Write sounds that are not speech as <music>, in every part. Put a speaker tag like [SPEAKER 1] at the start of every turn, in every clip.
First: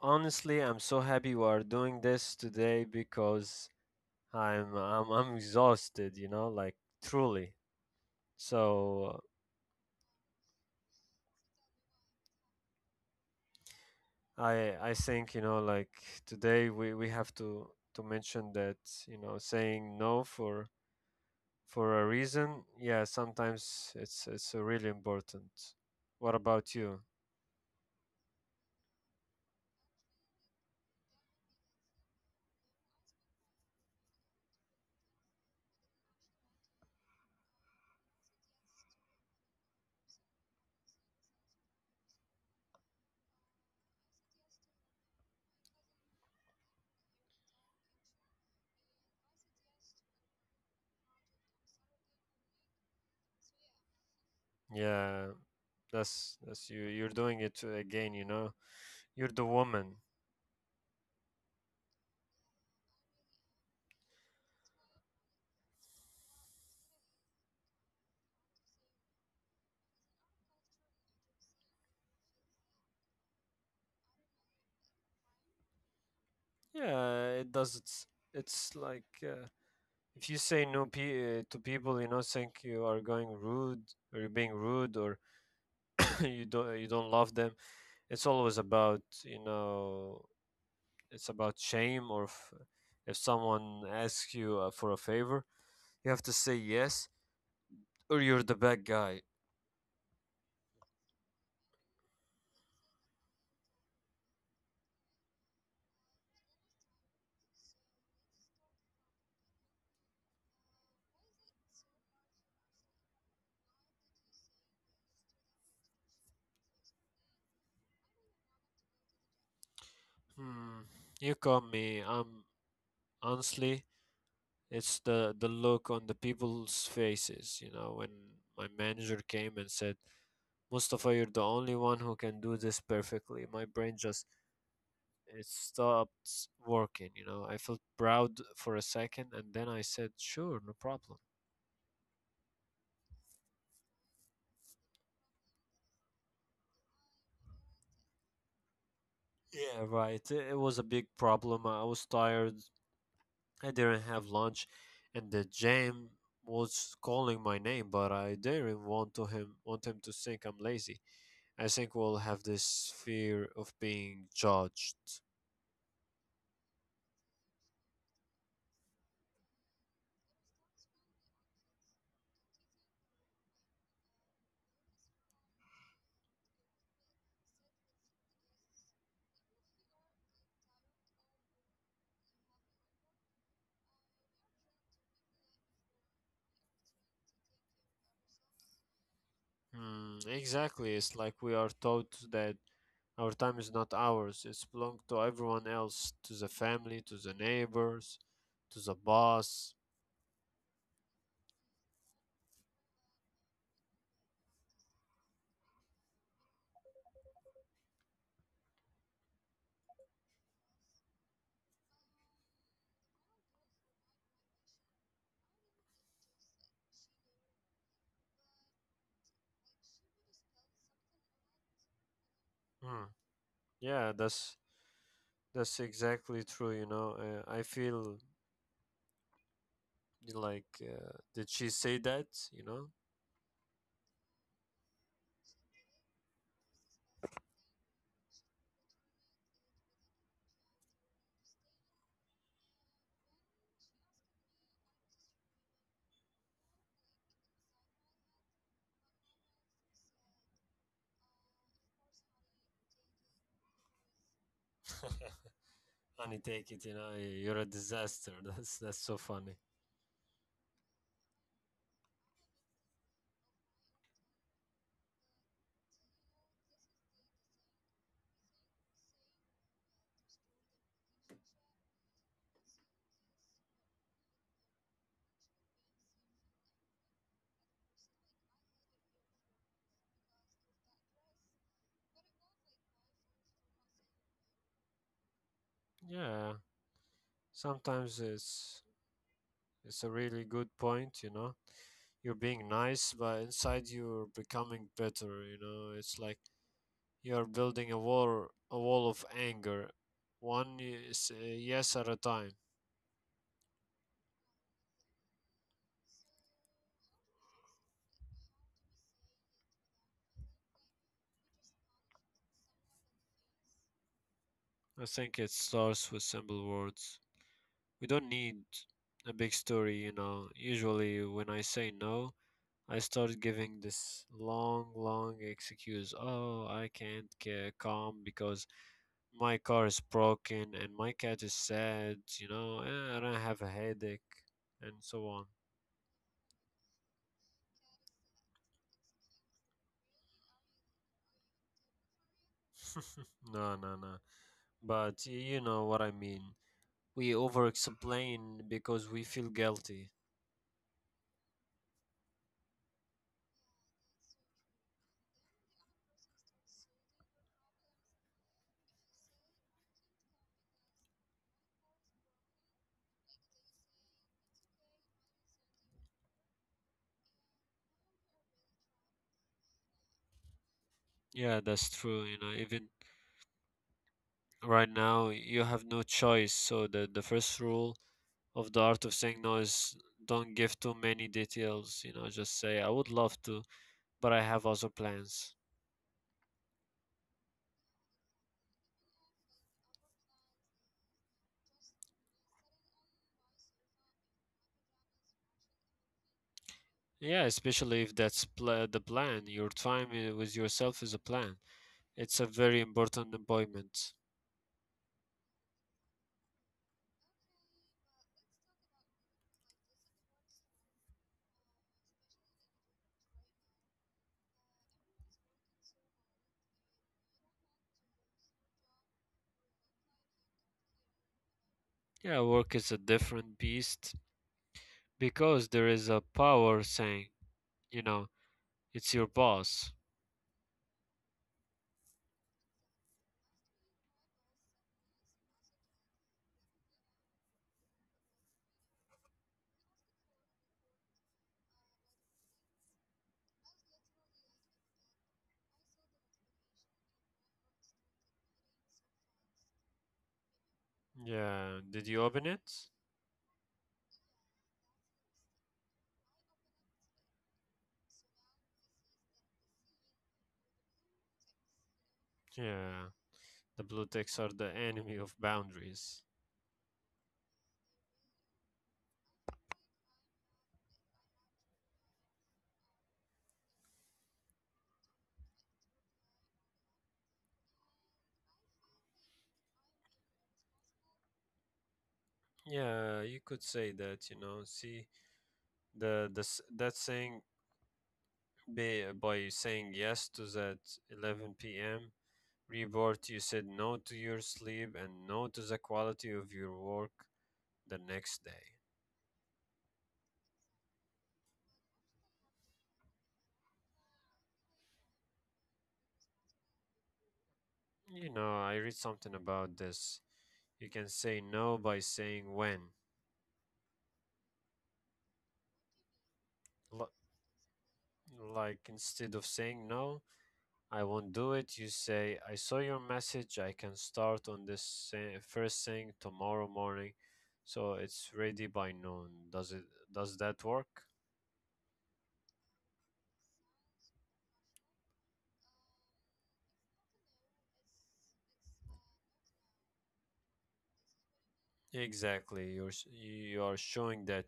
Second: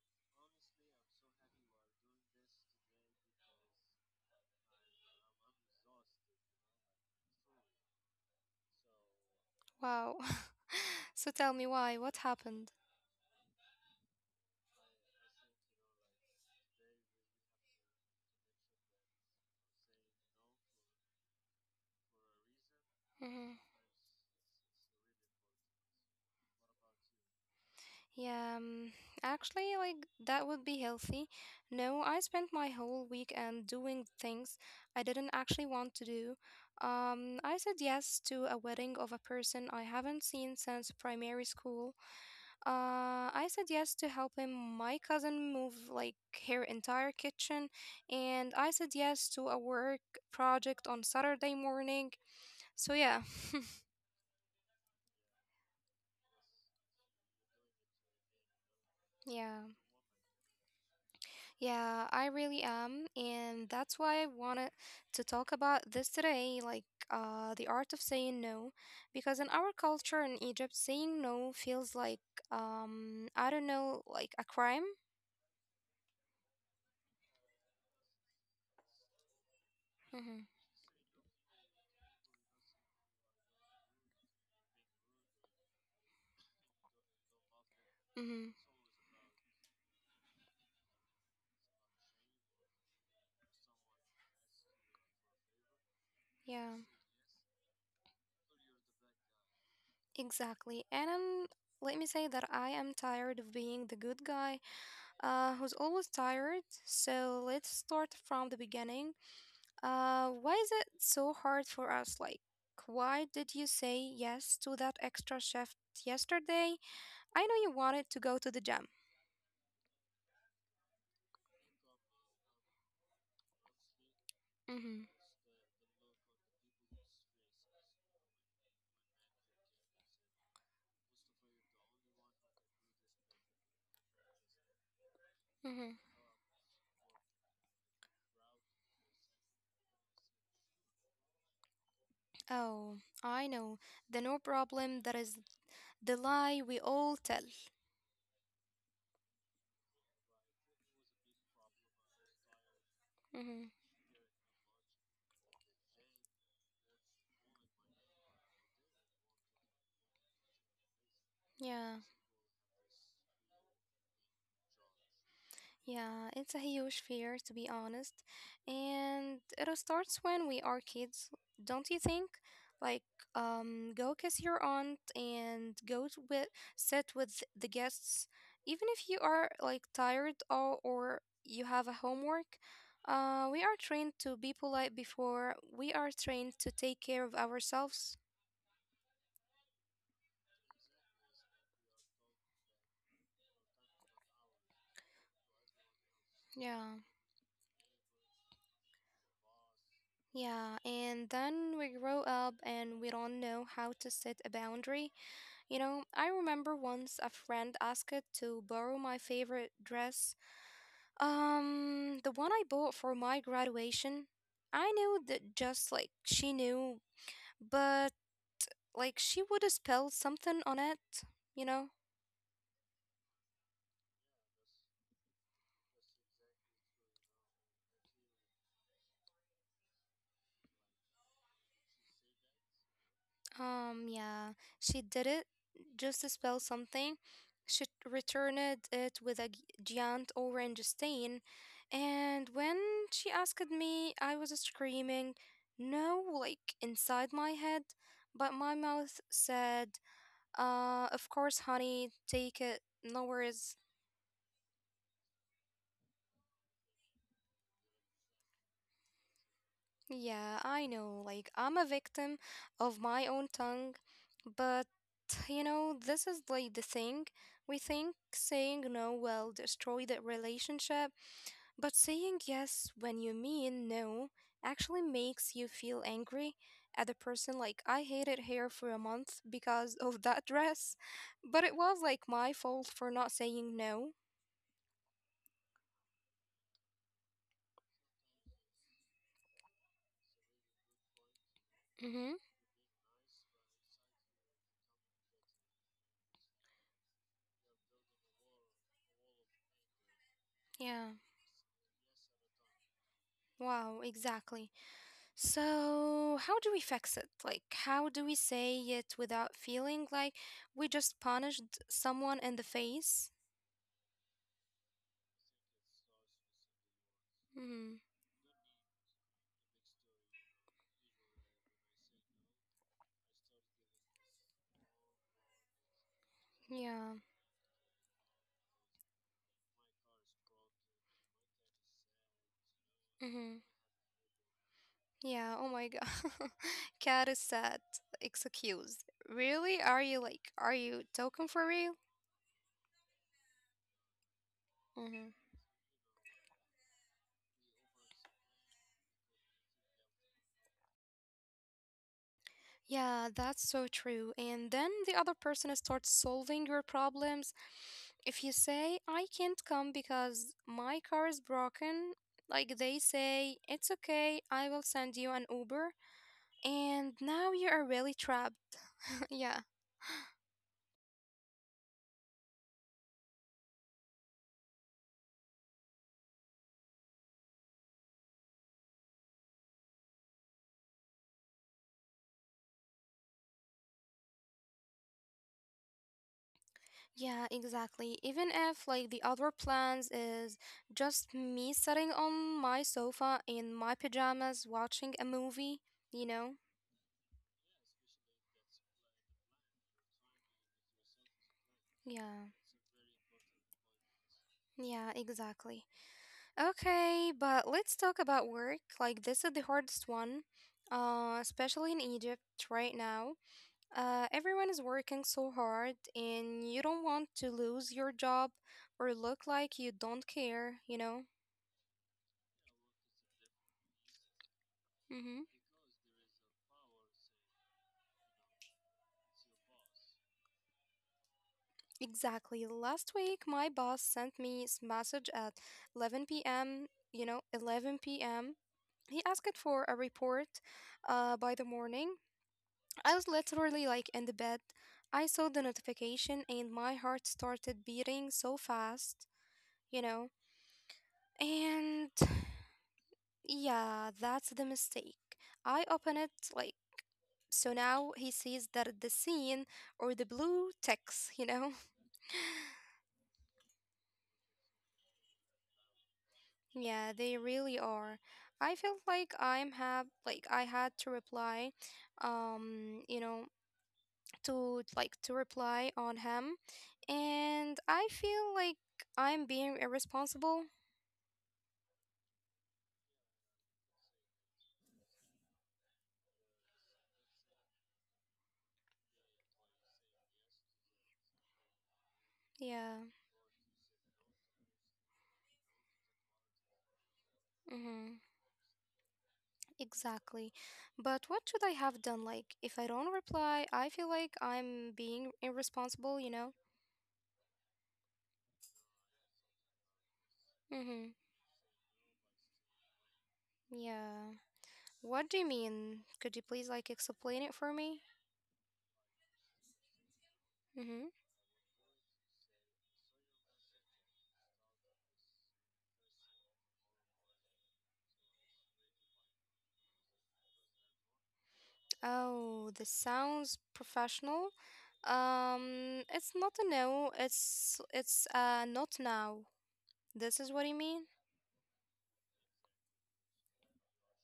[SPEAKER 1] Honestly, I'm so happy we are doing this today because I'm exhausted, you know, like truly. So
[SPEAKER 2] Wow. <laughs> So tell me why? What happened?
[SPEAKER 1] I I think, you know, like today we have to mention that, you know, saying no for for a reason, yeah,
[SPEAKER 2] hmm
[SPEAKER 1] sometimes it's really important. What about you?
[SPEAKER 2] Yeah, actually, like that would be healthy. No, I spent my whole weekend doing things I didn't actually want to do. I said yes to a wedding of a person I haven't seen since primary school. I said yes to helping my cousin move like her entire kitchen, and I said yes to a work project on Saturday morning. So
[SPEAKER 1] Yeah, that's that's. You're doing it again, you know. You're the woman.
[SPEAKER 2] yeah, yeah, I really am, and that's why I wanted to talk about this today, the art of saying no, because in our culture in Egypt, saying no feels like I don't know, like a crime.
[SPEAKER 1] Yeah, it does. It's like if you say
[SPEAKER 2] Mm-hmm.
[SPEAKER 1] no to people, you know, think you are going rude or you're being rude or <laughs> you don't love them. It's always
[SPEAKER 2] Mm-hmm.
[SPEAKER 1] about, you know, it's about shame or if someone asks you for a favor, you have to say yes
[SPEAKER 2] Yeah,
[SPEAKER 1] or you're the bad guy.
[SPEAKER 2] exactly. Let me say that I am tired of being the good guy, who's always tired. So let's start from the beginning. Why is it so hard for us? Like, why did you say yes to that extra shift yesterday? I know you wanted to go to the gym.
[SPEAKER 1] Hmm. You call me. I'm honestly, it's
[SPEAKER 2] Mm-hmm,
[SPEAKER 1] the look on the people's faces. You know when my manager came and said, Mustafa, you're the only one who can do this perfectly. My brain just, it
[SPEAKER 2] mm-hmm.
[SPEAKER 1] stopped working, you know. I felt proud for a second and then I said, sure, no problem.
[SPEAKER 2] Oh, I know. The no problem that is the lie we all tell.
[SPEAKER 1] Yeah, right. It was a big problem. I was tired. I didn't
[SPEAKER 2] Mm-hmm.
[SPEAKER 1] have lunch and the gym was calling my name, but I didn't want to him to think I'm lazy. I think we'll
[SPEAKER 2] Yeah.
[SPEAKER 1] have this fear of being judged.
[SPEAKER 2] Yeah, it's a huge fear, to be honest. And it all starts when we are kids, don't you think? Like, go kiss your aunt and sit with the guests, even if you are like tired or you have a homework. We are trained to be polite before we are trained to take care of ourselves.
[SPEAKER 1] Hmm, exactly. It's like we are taught that our time is not ours. It's belong to everyone else, to the family, to the
[SPEAKER 2] Yeah.
[SPEAKER 1] neighbors, to the boss.
[SPEAKER 2] Yeah, and then we grow up and we don't know how to set a boundary. You know, I remember once a friend asked to borrow my favorite dress, the one I bought for my graduation. I knew that just like she knew, but like she would have spelled something on it, you know?
[SPEAKER 1] Mm. Yeah, that's exactly true. You know, I feel like did she say that? You know,
[SPEAKER 2] Yeah, she did it just to spell something. She returned it with a giant orange stain, and when she asked me, I was screaming, no, like inside my head, but my mouth said, of course, honey, take it, no worries.
[SPEAKER 1] <laughs> honey, take it. You know, you're a disaster. <laughs> That's so funny.
[SPEAKER 2] Yeah, I know. Like, I'm a victim of my own tongue, but you know, this is like the thing. We think saying no will destroy the relationship, but saying yes when you mean no actually makes you feel angry at the person. Like, I hated hair for a month because of that dress, but it was like my fault for not saying no.
[SPEAKER 1] Yeah, sometimes it's a really good point. You know, you're being
[SPEAKER 2] Mm-hmm.
[SPEAKER 1] nice, but inside you're becoming bitter. You know, it's like you're building a wall of anger, one yes,
[SPEAKER 2] Yeah.
[SPEAKER 1] yes at a time.
[SPEAKER 2] Wow, exactly. So, how do we fix it? Like, how do we say it without feeling like we just punished someone in the face?
[SPEAKER 1] I think it starts with simple words. We don't
[SPEAKER 2] Mm-hmm.
[SPEAKER 1] need a big story, you know. Usually, when I say no, I start giving this long, long excuse. Oh, I can't
[SPEAKER 2] Yeah.
[SPEAKER 1] get calm because my car is broken and my cat is sad, you know, and I have a
[SPEAKER 2] Mm-hmm.
[SPEAKER 1] headache, and so on.
[SPEAKER 2] Yeah. Oh my God. <laughs> Cat is sad. Excuse. Really? Are you like, are you talking for real?
[SPEAKER 1] <laughs> No, no, no. But you
[SPEAKER 2] Mm-hmm.
[SPEAKER 1] know what I mean. We over explain because we feel guilty.
[SPEAKER 2] Yeah, that's so true. And then the other person starts solving your problems. If you say, I can't come because my car is broken, like they say, it's okay, I will send you an Uber. And now you are really trapped. <laughs> yeah,
[SPEAKER 1] Yeah, that's true. You know, even right now, you have no choice. So the first rule of the art of saying no is, don't give too many details. You know, just say, I would love to, but I have other plans.
[SPEAKER 2] yeah, exactly. Even if, like, the other plans is just me sitting on my sofa in my pajamas watching a movie, you know?
[SPEAKER 1] Yeah, especially if that's pla the plan. Your time with yourself is a plan. It's a very
[SPEAKER 2] Yeah,
[SPEAKER 1] important appointment.
[SPEAKER 2] yeah, exactly. Okay, but let's talk about work. Like, this is the hardest one, especially in Egypt right now. Everyone is working so hard, and you don't want to lose your job or look like you don't care, you know?
[SPEAKER 1] Yeah, work is a different beast because
[SPEAKER 2] Mm-hmm.
[SPEAKER 1] there is a power saying, you know, it's your boss.
[SPEAKER 2] Exactly. Last week, my boss sent me this message at 11 p.m., you know, 11 p.m. He asked for a report by the morning. I was literally like in the bed. I saw the notification and my heart started beating so fast, you know.
[SPEAKER 1] Yeah, did you
[SPEAKER 2] And
[SPEAKER 1] open it?
[SPEAKER 2] yeah, that's the mistake. I open it like so now he sees that the scene or the blue text, you know. <laughs>
[SPEAKER 1] Yeah, the blue ticks are the enemy of boundaries.
[SPEAKER 2] Yeah, they really are. I felt like I'm have like I had to reply um you know to reply on him, and I feel like I'm being irresponsible.
[SPEAKER 1] Yeah, you could say that, you know. See, the s- that saying, by saying yes to that 11 p.m.
[SPEAKER 2] Yeah,
[SPEAKER 1] report, you said no to your sleep and no to the quality of your work the
[SPEAKER 2] mm-hmm,
[SPEAKER 1] next day.
[SPEAKER 2] exactly. But what should I have done? Like, if I don't reply, I feel like I'm being irresponsible. You know?
[SPEAKER 1] You know, I read something about this. You can say
[SPEAKER 2] Mm-hmm.
[SPEAKER 1] no by saying when.
[SPEAKER 2] Yeah. What do you mean? Could you please
[SPEAKER 1] L-
[SPEAKER 2] like explain it for me?
[SPEAKER 1] like instead of saying no, I won't
[SPEAKER 2] Mm-hmm.
[SPEAKER 1] do it. You say, I saw your message. I can start on this first thing tomorrow morning. So it's ready by noon. Does that work?
[SPEAKER 2] Oh, this sounds professional. It's not a no. It's not now. This is what you mean?
[SPEAKER 1] Exactly. You are showing that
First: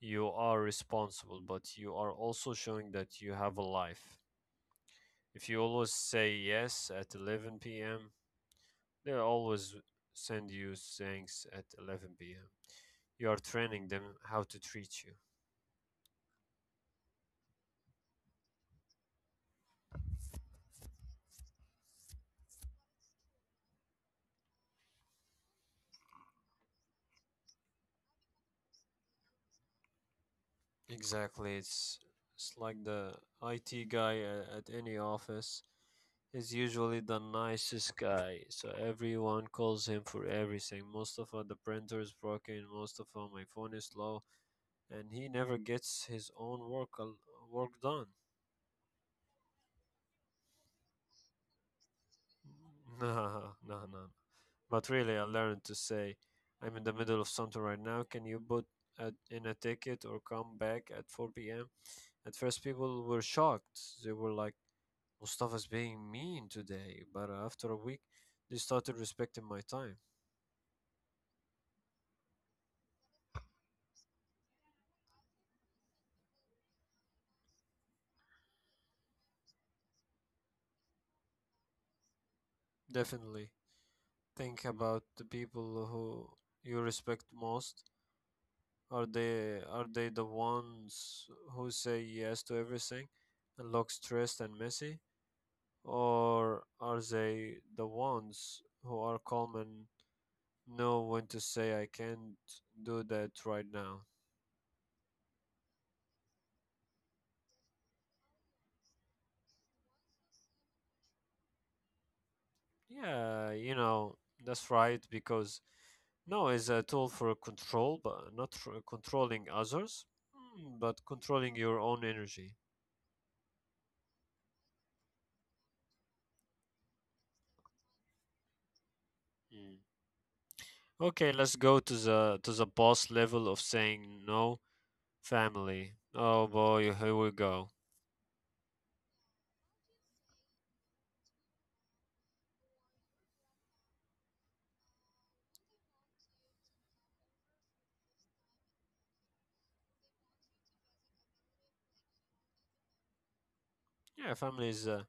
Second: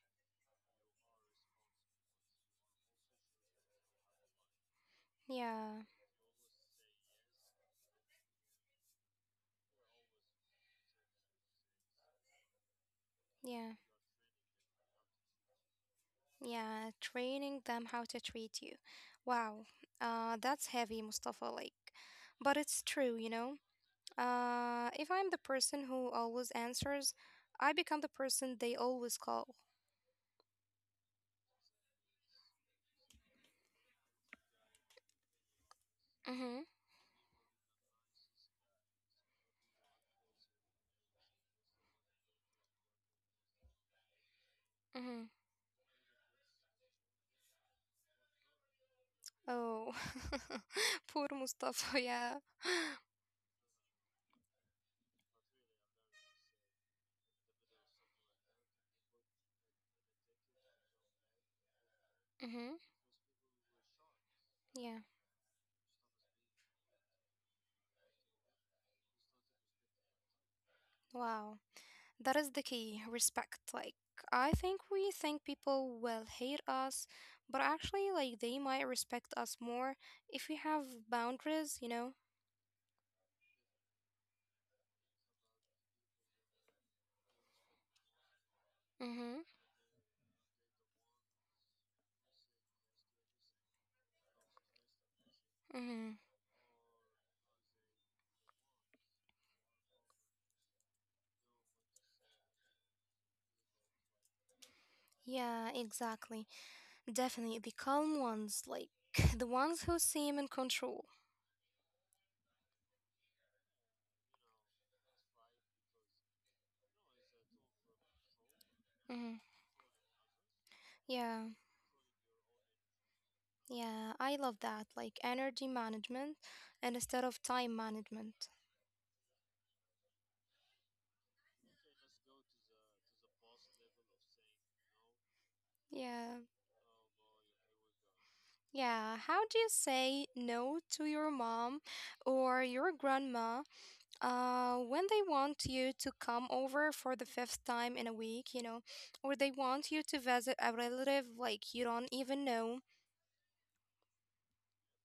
[SPEAKER 1] you are responsible, but you are also showing that you have a life. If you
[SPEAKER 2] Yeah.
[SPEAKER 1] always say yes at 11 p.m., they'll always send you things at 11 p.m. You are
[SPEAKER 2] Yeah,
[SPEAKER 1] training them how to treat you.
[SPEAKER 2] yeah, training them how to treat you. Wow, that's heavy, Mustafa. Like, but it's true, you know. If I'm the person who always answers, I become the person they always call.
[SPEAKER 1] Exactly. It's like the IT guy at any office is
[SPEAKER 2] Mm-hmm.
[SPEAKER 1] usually the nicest guy, so everyone calls him for everything. Most of all, the printer is broken, most of all my phone is slow, and he
[SPEAKER 2] Mm-hmm.
[SPEAKER 1] never gets his own work done. <laughs>
[SPEAKER 2] Oh, <laughs> poor Mustafa. Yeah.
[SPEAKER 1] Nah, nah, nah. But really, I learned to say, I'm in the middle of something right now. Can you put in a ticket or come back at 4 p.m.? At first,
[SPEAKER 2] Mm-hmm.
[SPEAKER 1] people were shocked. They were like,
[SPEAKER 2] Yeah.
[SPEAKER 1] Mustafa's being mean today, but after a week, they started respecting my time.
[SPEAKER 2] Wow, that is the key. Respect. Like, I think we think people will hate us, but actually, like, they might respect us more if we have boundaries. You know.
[SPEAKER 1] Definitely. Think about the people who you respect most. Are
[SPEAKER 2] Mm-hmm.
[SPEAKER 1] they are they the ones who say yes to everything and look stressed and messy?
[SPEAKER 2] Mm-hmm.
[SPEAKER 1] Or are they the ones who are calm and know when to say, I can't do that right now?
[SPEAKER 2] Yeah, exactly. Definitely the calm ones, like <laughs> the ones who seem in control.
[SPEAKER 1] Yeah, you know, that's right because no, it's a tool for control, but not for
[SPEAKER 2] Mm-hmm.
[SPEAKER 1] controlling others, but
[SPEAKER 2] Yeah,
[SPEAKER 1] controlling your own energy.
[SPEAKER 2] yeah, I love that. Like energy management and instead of time management.
[SPEAKER 1] Mm. Okay, let's go to the boss level of saying no. Family.
[SPEAKER 2] Yeah,
[SPEAKER 1] Oh boy, here we go.
[SPEAKER 2] yeah. How do you say no to your mom or your grandma when they want you to come over for the fifth time in a week, you know, or they want you to visit a relative like you don't even know.
[SPEAKER 1] Yeah, family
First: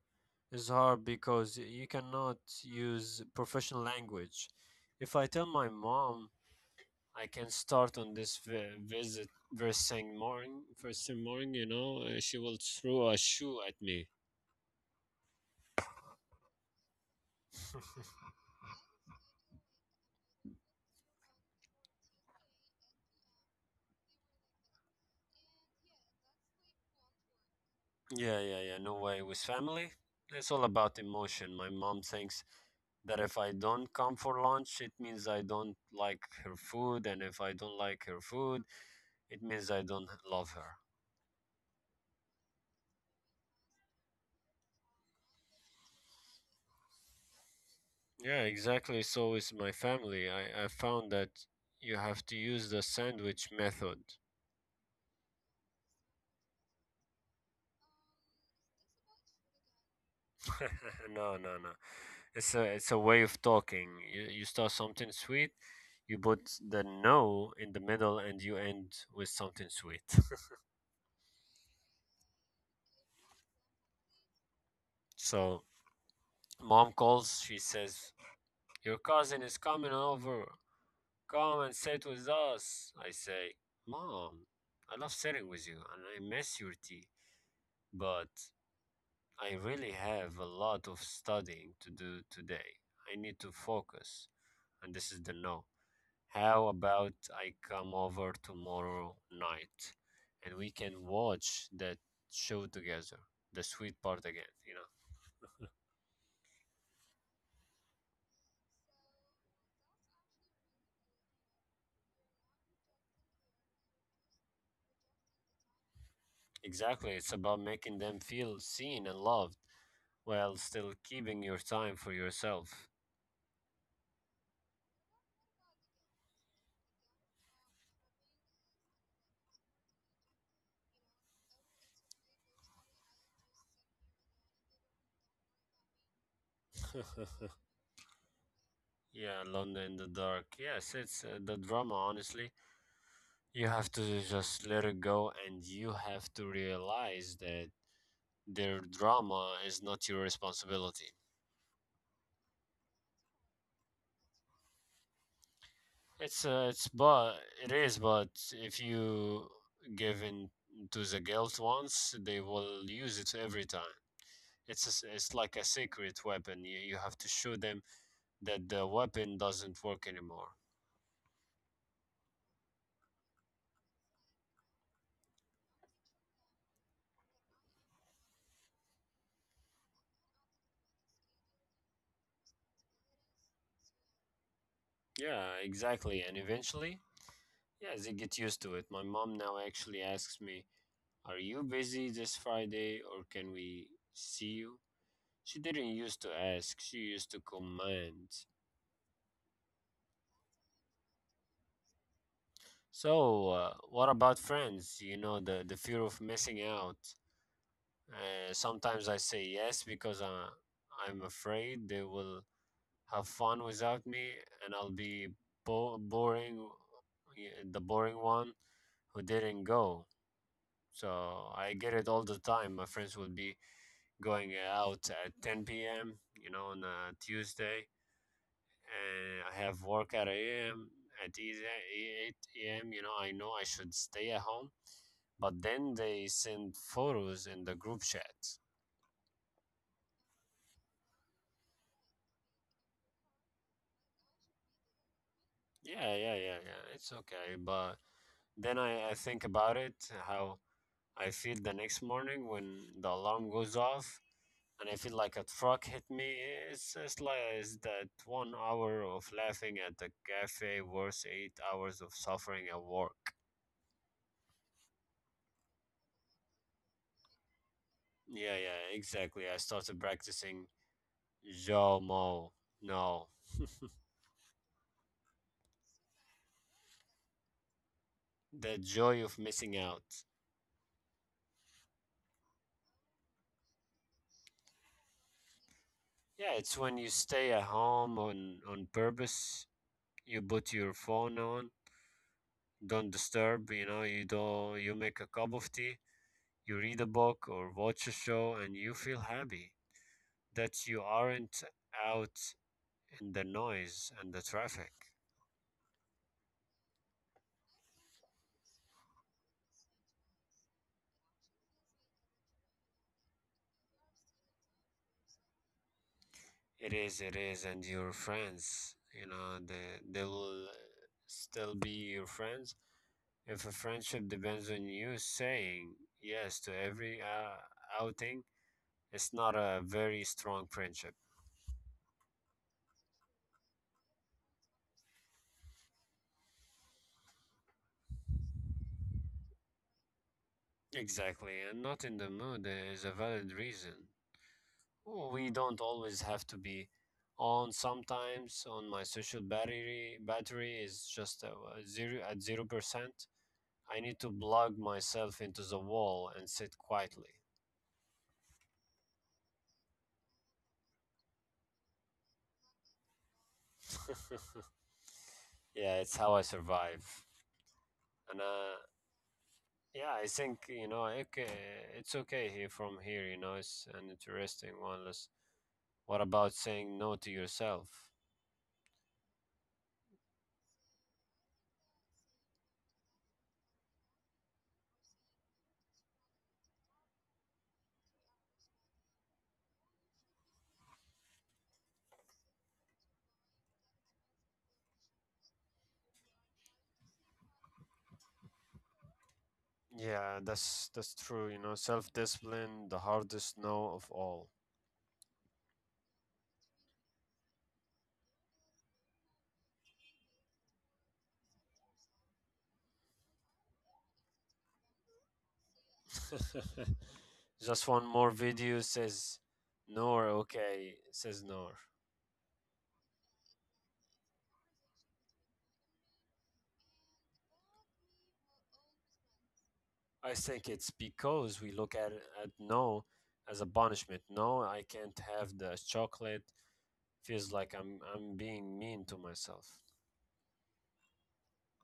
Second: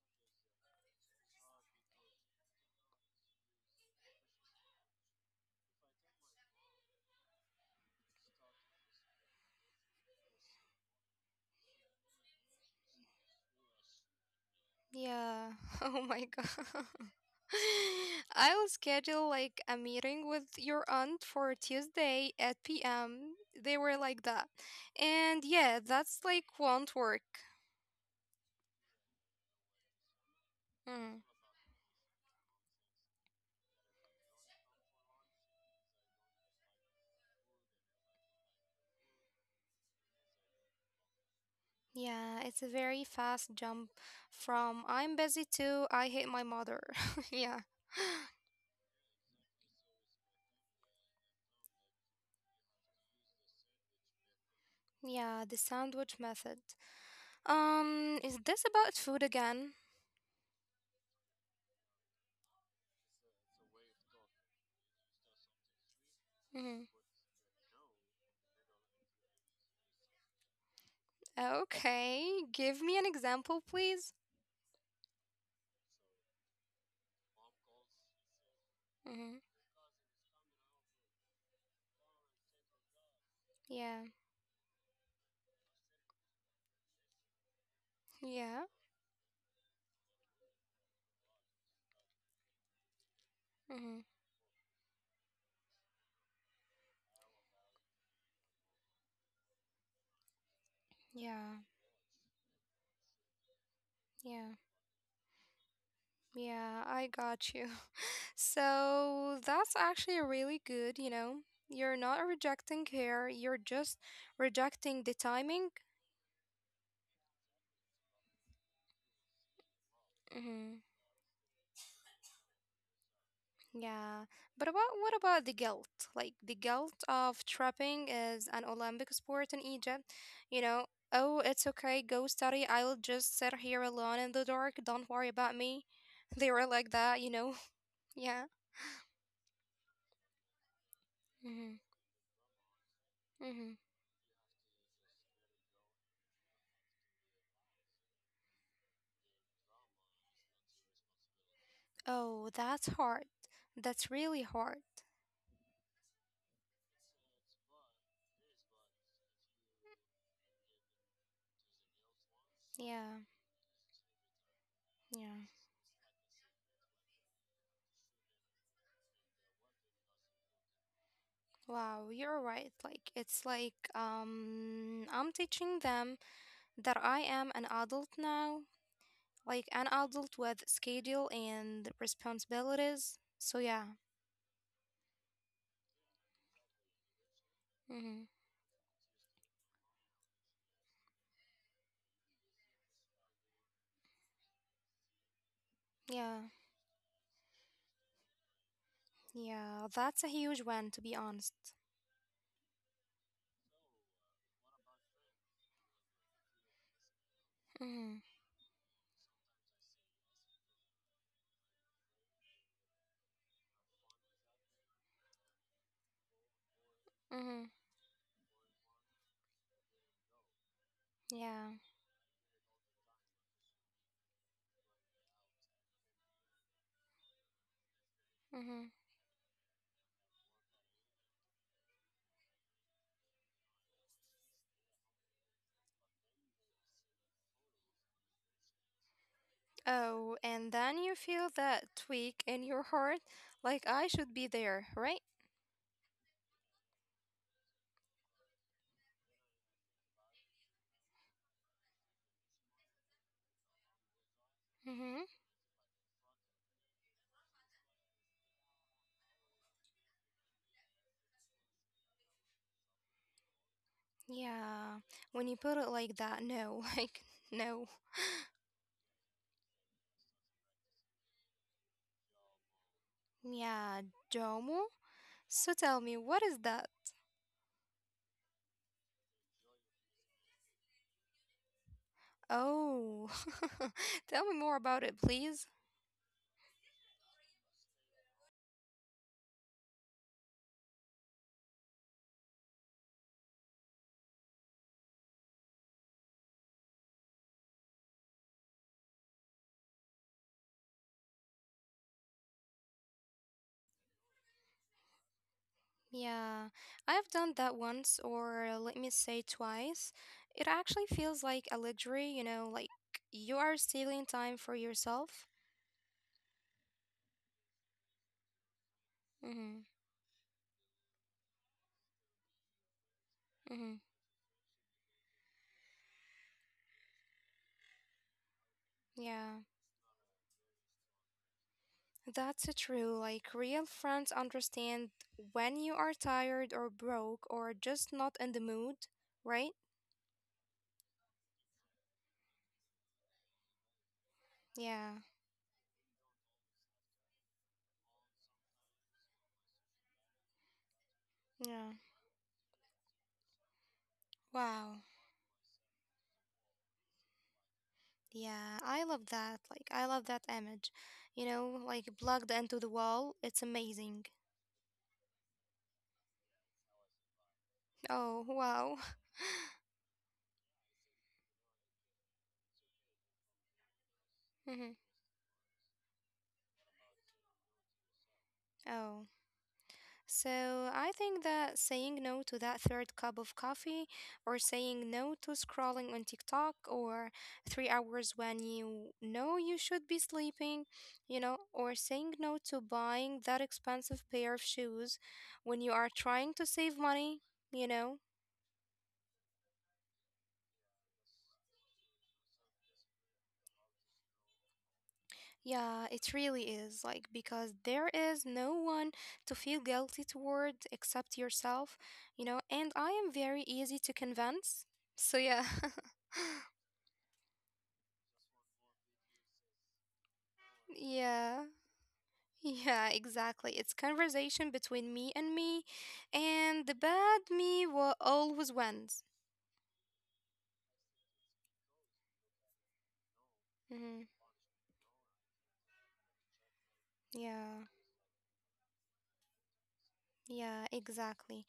[SPEAKER 1] is hard because you cannot use professional language. If I tell my mom I can start on this visit first thing morning, you know, she will throw a shoe at me.
[SPEAKER 2] Yeah. <laughs> Oh my God. <laughs> I'll
[SPEAKER 1] <laughs>
[SPEAKER 2] schedule like a meeting with your aunt for Tuesday at p.m. They were like that. And yeah, that's like won't work.
[SPEAKER 1] Yeah, yeah, yeah. No way. With family, it's all about
[SPEAKER 2] Mm.
[SPEAKER 1] emotion. My mom thinks that if I don't come for lunch, it means I don't like her food. And if I don't like her food, it means I don't love her.
[SPEAKER 2] Yeah, it's a very fast jump from I'm busy to I hate my mother. <laughs> yeah.
[SPEAKER 1] Yeah, exactly. So is my family. I found that you have to use the sandwich method.
[SPEAKER 2] Yeah, the sandwich method. Is this about food again?
[SPEAKER 1] <laughs> No, no, no. It's a way of talking. You start something sweet, you put the
[SPEAKER 2] hmm
[SPEAKER 1] no in the middle, and you end with something sweet. <laughs>
[SPEAKER 2] Okay, give me an example, please.
[SPEAKER 1] So mom calls. She says, "Your
[SPEAKER 2] hmm
[SPEAKER 1] cousin is coming over. Come and sit with us." I say,
[SPEAKER 2] Yeah,
[SPEAKER 1] "Mom, I love sitting with you, and I miss your tea, but
[SPEAKER 2] yeah,
[SPEAKER 1] I really have a lot of studying to do today. I need to
[SPEAKER 2] hmm
[SPEAKER 1] focus." And this is the no. How about I come over tomorrow night and we can
[SPEAKER 2] yeah,
[SPEAKER 1] watch that show together? The sweet part again,
[SPEAKER 2] yeah,
[SPEAKER 1] you know?
[SPEAKER 2] yeah, I got you. So that's actually really good, you know. You're not rejecting care, you're just rejecting the timing.
[SPEAKER 1] Exactly. It's about making them feel seen and loved while
[SPEAKER 2] hmm
[SPEAKER 1] still keeping your time for yourself. <laughs>
[SPEAKER 2] Yeah. But about what about the guilt? Like the guilt of trapping is an Olympic sport in Egypt. You know, oh, it's okay, go study. I'll just sit here alone in the dark. Don't worry about me. <laughs> They were like that, you know. <laughs> Yeah.
[SPEAKER 1] Yeah, London in the dark. Yes, it's the
[SPEAKER 2] Mm-hmm.
[SPEAKER 1] drama, honestly. You
[SPEAKER 2] Mm-hmm.
[SPEAKER 1] have to just let it go and you have to realize that their drama is not your responsibility.
[SPEAKER 2] Oh, that's hard. That's really hard.
[SPEAKER 1] It's uh, it's but it is, but if you give in to the guilt once, they will use
[SPEAKER 2] Yeah.
[SPEAKER 1] it every time. It's
[SPEAKER 2] Yeah.
[SPEAKER 1] like a secret weapon. You have to show them that the weapon doesn't work anymore.
[SPEAKER 2] Wow, you're right. Like it's like I'm teaching them that I am an adult now, like an adult with schedule and responsibilities. So yeah.
[SPEAKER 1] Yeah, exactly. And eventually, yeah, they
[SPEAKER 2] Mm-hmm.
[SPEAKER 1] get used to it. My mom now actually asks me, "Are you busy this Friday, or can we see you?" She didn't used to
[SPEAKER 2] Yeah.
[SPEAKER 1] ask. She used to command.
[SPEAKER 2] Yeah, that's a huge one to be honest.
[SPEAKER 1] So, what about friends? You know, the fear of missing out.
[SPEAKER 2] Mhm.
[SPEAKER 1] Sometimes I say yes because I'm afraid they will have fun without me and I'll be boring,
[SPEAKER 2] Mhm.
[SPEAKER 1] the boring one who didn't go. So, I
[SPEAKER 2] Yeah.
[SPEAKER 1] get it all the time. My friends will be going out at 10 p.m., you know, on a Tuesday.
[SPEAKER 2] Mhm.
[SPEAKER 1] I have work at a.m. at 8 a.m. You know I should stay at home, but then they send photos in the group chat.
[SPEAKER 2] Oh, and then you feel that tweak in your heart like I should be there, right?
[SPEAKER 1] Yeah, yeah, yeah, yeah. It's okay, but then I think about it, how I feel the next morning when the alarm goes off and I feel
[SPEAKER 2] Mm-hmm.
[SPEAKER 1] like a truck hit me. It's just like, it's that 1 hour of laughing at the cafe worth 8 hours of suffering at work.
[SPEAKER 2] Yeah. When you put it like that, no, <laughs> like, no.
[SPEAKER 1] Yeah, yeah, exactly. I started practicing Jomo. No.
[SPEAKER 2] Yeah, domo? So tell me, what is that?
[SPEAKER 1] The joy of missing out.
[SPEAKER 2] Oh, <laughs> tell me more about it, please.
[SPEAKER 1] Yeah, it's when you stay at home on purpose. You put your phone on don't disturb, you know, you make a cup of tea, you read a book or watch a show and you feel happy that you aren't out in the noise and the traffic.
[SPEAKER 2] Yeah, I've done that once, or let me say twice. It actually feels like a luxury, you know, like you are stealing time for yourself.
[SPEAKER 1] It is, and your friends, you know,
[SPEAKER 2] Mm-hmm.
[SPEAKER 1] they will still be your friends. If a
[SPEAKER 2] Mm-hmm.
[SPEAKER 1] friendship depends on you saying yes to every outing, it's not
[SPEAKER 2] Yeah.
[SPEAKER 1] a very strong friendship.
[SPEAKER 2] That's true. Like, real friends understand when you are tired or broke or just not in the mood, right?
[SPEAKER 1] Exactly, and not in the mood is a valid reason.
[SPEAKER 2] Yeah.
[SPEAKER 1] Well, we don't always have to be on. Sometimes on my social battery is just a
[SPEAKER 2] Yeah.
[SPEAKER 1] zero at 0%. I need to plug
[SPEAKER 2] Wow.
[SPEAKER 1] myself into the wall and sit quietly.
[SPEAKER 2] Yeah, I love that. Like, I love that image. You know, like plugged into the wall. It's amazing.
[SPEAKER 1] <laughs> Yeah, it's how I survive. And
[SPEAKER 2] Oh, wow. <laughs>
[SPEAKER 1] yeah, I think you know, okay, it's okay here from here. You know, it's an interesting
[SPEAKER 2] Mhm.
[SPEAKER 1] one. What about saying no to yourself?
[SPEAKER 2] Oh. So I think that saying no to that third cup of coffee or saying no to scrolling on TikTok or 3 hours when you know you should be sleeping, you know, or saying no to buying that expensive pair of shoes when you are trying to save money, you know.
[SPEAKER 1] Yeah, that's true. You know, self-discipline, the hardest no of all.
[SPEAKER 2] Yeah, it really is. Like, because there is no one to feel guilty toward except yourself, you know, and I am very easy to convince. So, yeah. <laughs>
[SPEAKER 1] <laughs> Just one more video says no, or okay says no.
[SPEAKER 2] Yeah. Yeah, exactly. It's conversation between me and me, and the bad me will always wins.
[SPEAKER 1] I think it's because we look at no as a punishment.
[SPEAKER 2] hmm
[SPEAKER 1] No, I can't have the chocolate. Feels like I'm
[SPEAKER 2] Yeah,
[SPEAKER 1] I'm being mean to myself.
[SPEAKER 2] yeah, exactly.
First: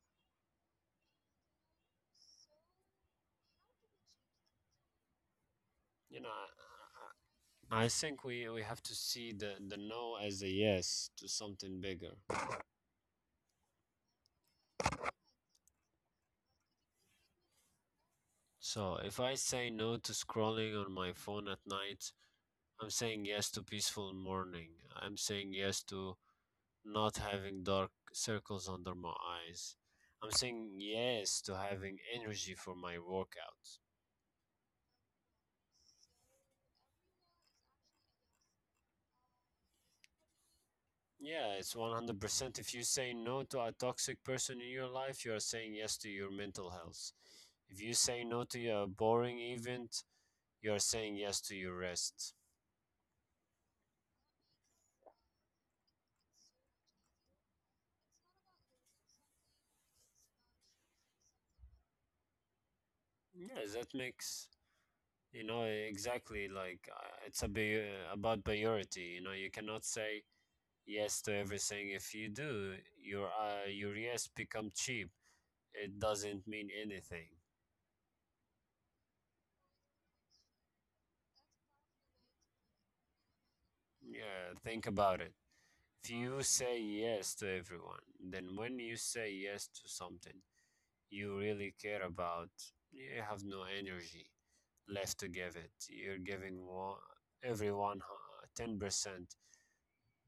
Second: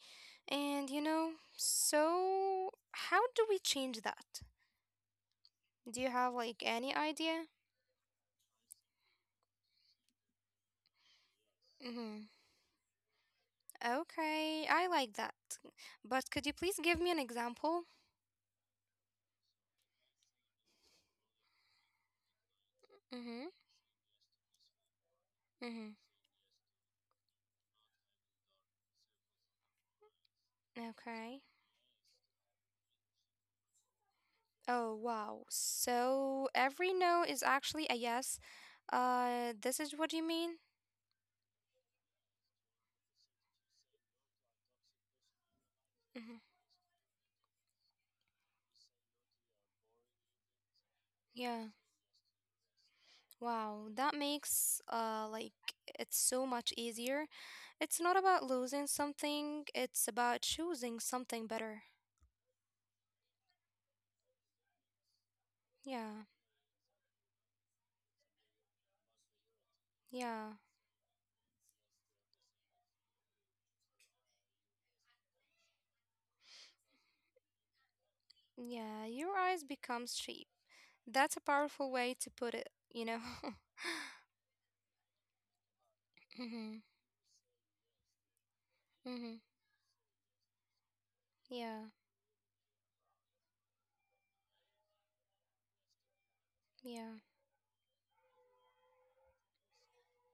[SPEAKER 2] And you know, so how do we change that? Do you
[SPEAKER 1] You know,
[SPEAKER 2] have like any idea?
[SPEAKER 1] I think we have to see the no as a yes to something bigger.
[SPEAKER 2] Mm-hmm. Okay, I like that. But could you please give me an example?
[SPEAKER 1] So if I say no to scrolling on my phone at night, I'm saying
[SPEAKER 2] Mm-hmm.
[SPEAKER 1] yes to peaceful morning. I'm saying yes
[SPEAKER 2] Mm-hmm.
[SPEAKER 1] to not having dark circles under my eyes. I'm saying
[SPEAKER 2] Okay.
[SPEAKER 1] yes to having energy for my workouts.
[SPEAKER 2] Oh, wow. So every no is actually a yes. This is what you mean?
[SPEAKER 1] Yeah, it's 100%. If you say no to a toxic person in your life, you are saying yes to
[SPEAKER 2] Mm-hmm,
[SPEAKER 1] your mental health. If you say no to a boring event, you're saying yes
[SPEAKER 2] Yeah.
[SPEAKER 1] to your rest.
[SPEAKER 2] Wow. That makes like it's so much easier. It's not about losing something, it's about choosing something better.
[SPEAKER 1] Yeah, that makes you know
[SPEAKER 2] Yeah.
[SPEAKER 1] exactly like it's a about priority. You know, you cannot say
[SPEAKER 2] Yeah.
[SPEAKER 1] yes to everything. If you do, your yes become cheap. It doesn't mean anything.
[SPEAKER 2] Yeah. Your eyes become sheep. That's a powerful way to put it, you know.
[SPEAKER 1] Yeah, think about it. If
[SPEAKER 2] <laughs>
[SPEAKER 1] you
[SPEAKER 2] mhm.
[SPEAKER 1] say yes to everyone, then when you
[SPEAKER 2] Mhm.
[SPEAKER 1] say yes to something you really
[SPEAKER 2] Yeah.
[SPEAKER 1] care about, you have no energy left to give it. You're giving one,
[SPEAKER 2] Yeah.
[SPEAKER 1] everyone 10%.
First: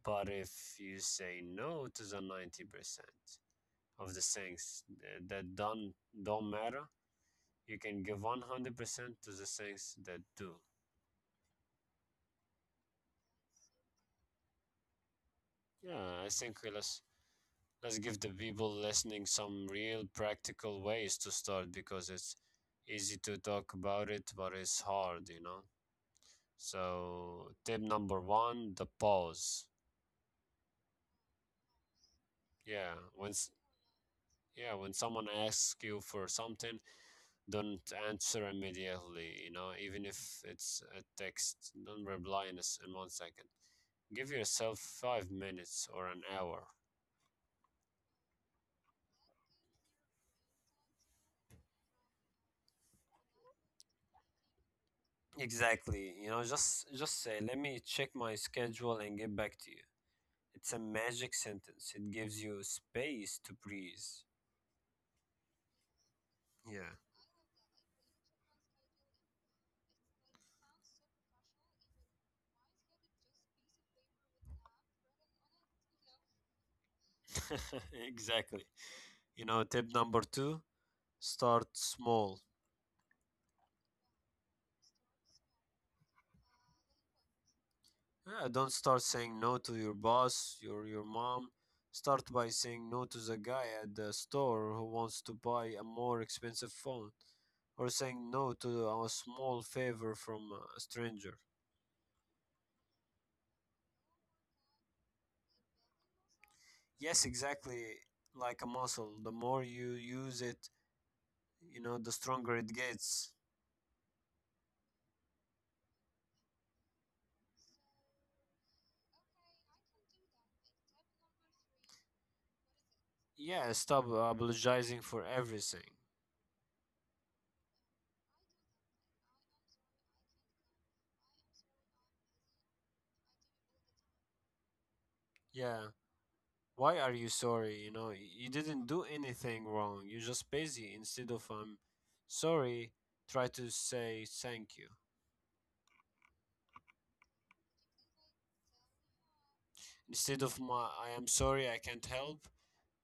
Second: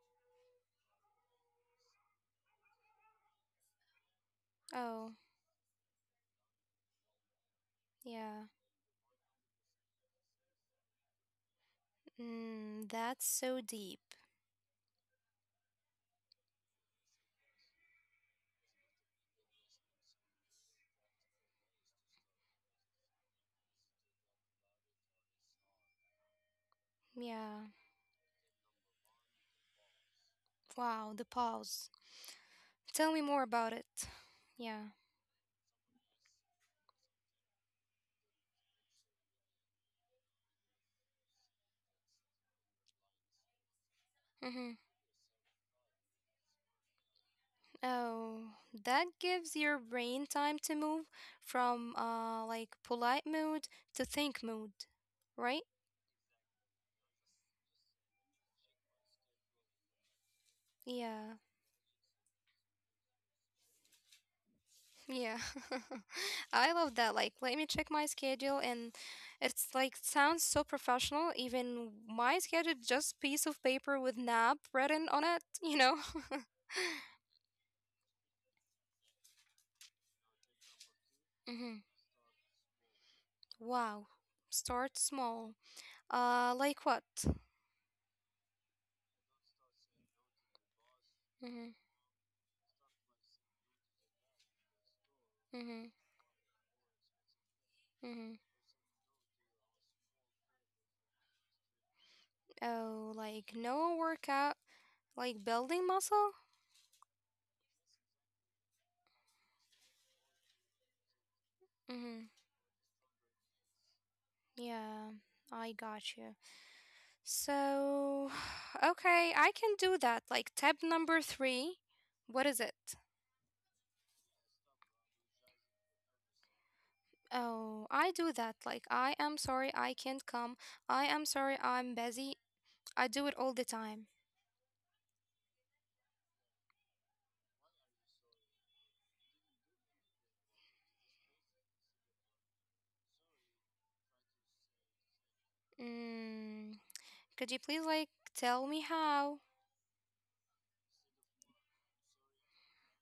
[SPEAKER 1] But if you say no to the 90% of the things
[SPEAKER 2] Oh.
[SPEAKER 1] that don't matter, you can give
[SPEAKER 2] Yeah.
[SPEAKER 1] 100% to the things that do.
[SPEAKER 2] Mm, that's so deep.
[SPEAKER 1] Yeah, I think let's give the people listening some real practical ways to start because it's easy to talk about it, but it's hard, you know? So,
[SPEAKER 2] Yeah.
[SPEAKER 1] tip number one, the pause.
[SPEAKER 2] Wow, the pause.
[SPEAKER 1] Yeah,
[SPEAKER 2] Tell me
[SPEAKER 1] when,
[SPEAKER 2] more
[SPEAKER 1] s-
[SPEAKER 2] about it.
[SPEAKER 1] yeah, when
[SPEAKER 2] Yeah.
[SPEAKER 1] someone asks you for something, don't answer immediately, you know, even if it's a text. Don't reply in, a s in 1 second. Give yourself
[SPEAKER 2] Mhm.
[SPEAKER 1] 5 minutes or an hour.
[SPEAKER 2] Oh, that gives your brain time to move from like polite mood to think mood, right?
[SPEAKER 1] Exactly. You know, just say, "Let me check my schedule and get back to you." It's a magic
[SPEAKER 2] Yeah.
[SPEAKER 1] sentence. It gives you space to breathe.
[SPEAKER 2] Yeah. <laughs>
[SPEAKER 1] Yeah.
[SPEAKER 2] I love that. Like, let me check my schedule and it's like sounds so professional. Even my schedule is just piece of paper with nap written on it, you know? <laughs>
[SPEAKER 1] <laughs> Exactly. You know, tip number 2, start
[SPEAKER 2] Mm-hmm.
[SPEAKER 1] small.
[SPEAKER 2] Wow. Start small. Like what?
[SPEAKER 1] Yeah, don't start saying no to your boss, your mom.
[SPEAKER 2] Mm-hmm.
[SPEAKER 1] Start by saying no to the guy at the store who wants to buy a
[SPEAKER 2] Mm-hmm.
[SPEAKER 1] more expensive phone, or saying
[SPEAKER 2] Mm-hmm.
[SPEAKER 1] no to a small favor from a stranger.
[SPEAKER 2] Oh, like no workout, like building muscle?
[SPEAKER 1] Yes, exactly. Like a muscle, the more you use it, you know, the
[SPEAKER 2] Mm-hmm.
[SPEAKER 1] stronger it gets.
[SPEAKER 2] Yeah, I got you. So, <sighs> okay, I can do that. Like tab number three, what is it?
[SPEAKER 1] Yeah, stop apologizing for everything.
[SPEAKER 2] Oh, I do that. Like, I am sorry I can't come. I am sorry I'm busy. I do it all the time.
[SPEAKER 1] Yeah. Why are you sorry? You know, you didn't do anything wrong. You're just busy. Instead of I'm sorry, try to say thank you.
[SPEAKER 2] Mm, could you please, like, tell me how?
[SPEAKER 1] Instead of my I am sorry I can't help,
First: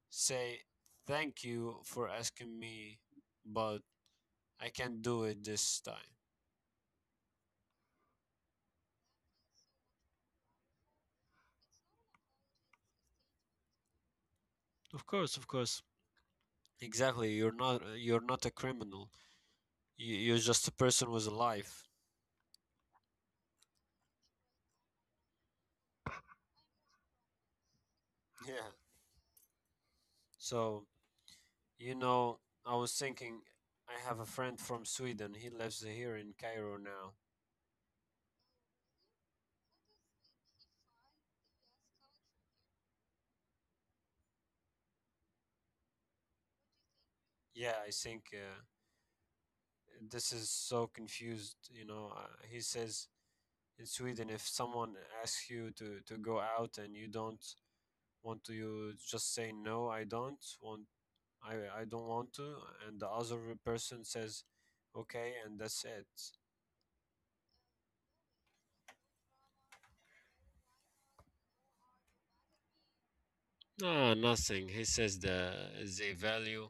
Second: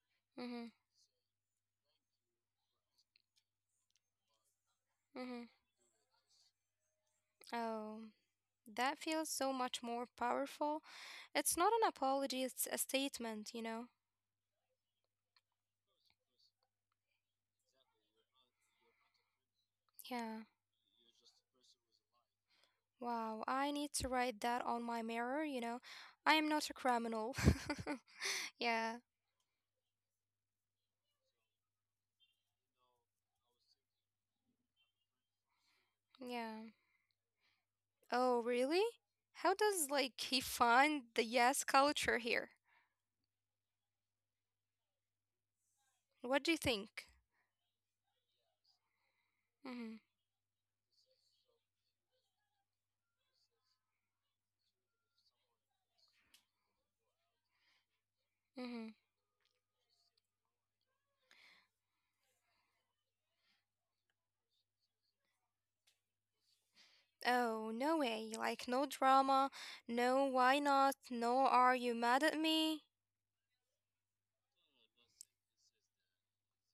[SPEAKER 1] say
[SPEAKER 2] Mm-hmm.
[SPEAKER 1] thank you for asking me, but I can't do
[SPEAKER 2] Mm-hmm.
[SPEAKER 1] it this time.
[SPEAKER 2] Oh, that feels so much more powerful. It's not an apology, it's a statement, you know?
[SPEAKER 1] Of course, of course. Exactly. You're not a criminal. You're
[SPEAKER 2] Yeah.
[SPEAKER 1] just a person with a life. <laughs>
[SPEAKER 2] Wow, I need to write that on my mirror. I am not a criminal. <laughs>
[SPEAKER 1] Yeah.
[SPEAKER 2] Yeah,
[SPEAKER 1] So, you know, I was thinking I have a friend from Sweden. He lives here in
[SPEAKER 2] yeah.
[SPEAKER 1] Cairo now.
[SPEAKER 2] Oh, really? How does like he find the yes culture here? What do you think?
[SPEAKER 1] Yeah, I think
[SPEAKER 2] Mhm.
[SPEAKER 1] this is so confused. He says in Sweden, if someone asks you to go out and you don't want to, you
[SPEAKER 2] Mhm.
[SPEAKER 1] just say no, I don't want, I don't want to, and the other person says, okay, and that's it.
[SPEAKER 2] Oh, no way. Like no drama, no why not, no are you mad at me?
[SPEAKER 1] No, nothing. He says they value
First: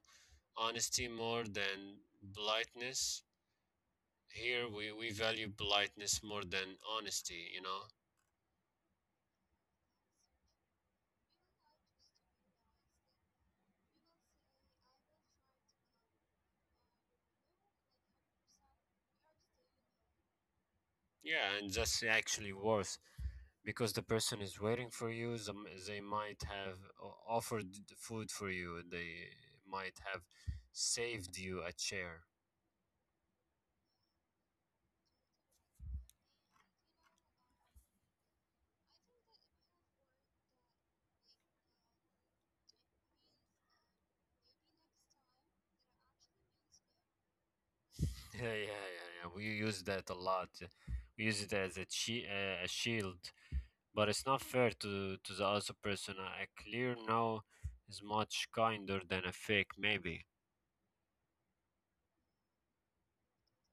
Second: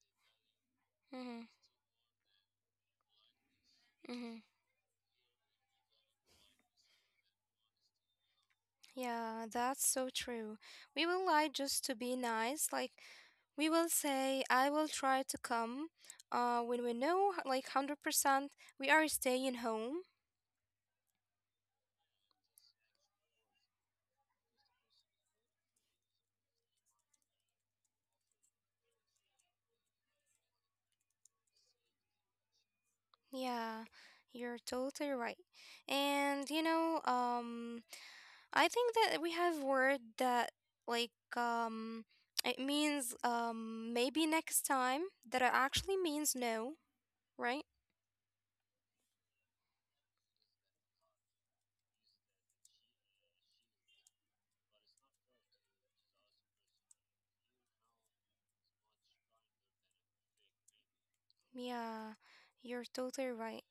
[SPEAKER 1] honesty more
[SPEAKER 2] Mhm.
[SPEAKER 1] than politeness.
[SPEAKER 2] Mhm.
[SPEAKER 1] Here we value politeness more than honesty, you know.
[SPEAKER 2] Yeah, that's so true. We will lie just to be nice, like we will say, I will try to come when we know, like 100%, we are staying home.
[SPEAKER 1] Yeah, and that's actually worse because the person is waiting for you. They might have offered the food for you. They might have saved you a chair.
[SPEAKER 2] Yeah, you're totally right. And, I think that we have word that, like, it means maybe next time, that it actually means no, right?
[SPEAKER 1] <laughs> Yeah, yeah, yeah, yeah. We use that a lot. We use it as a a shield, but it's not fair to the other person. A clear no is much kinder than a fake maybe.
[SPEAKER 2] Yeah, you're totally right.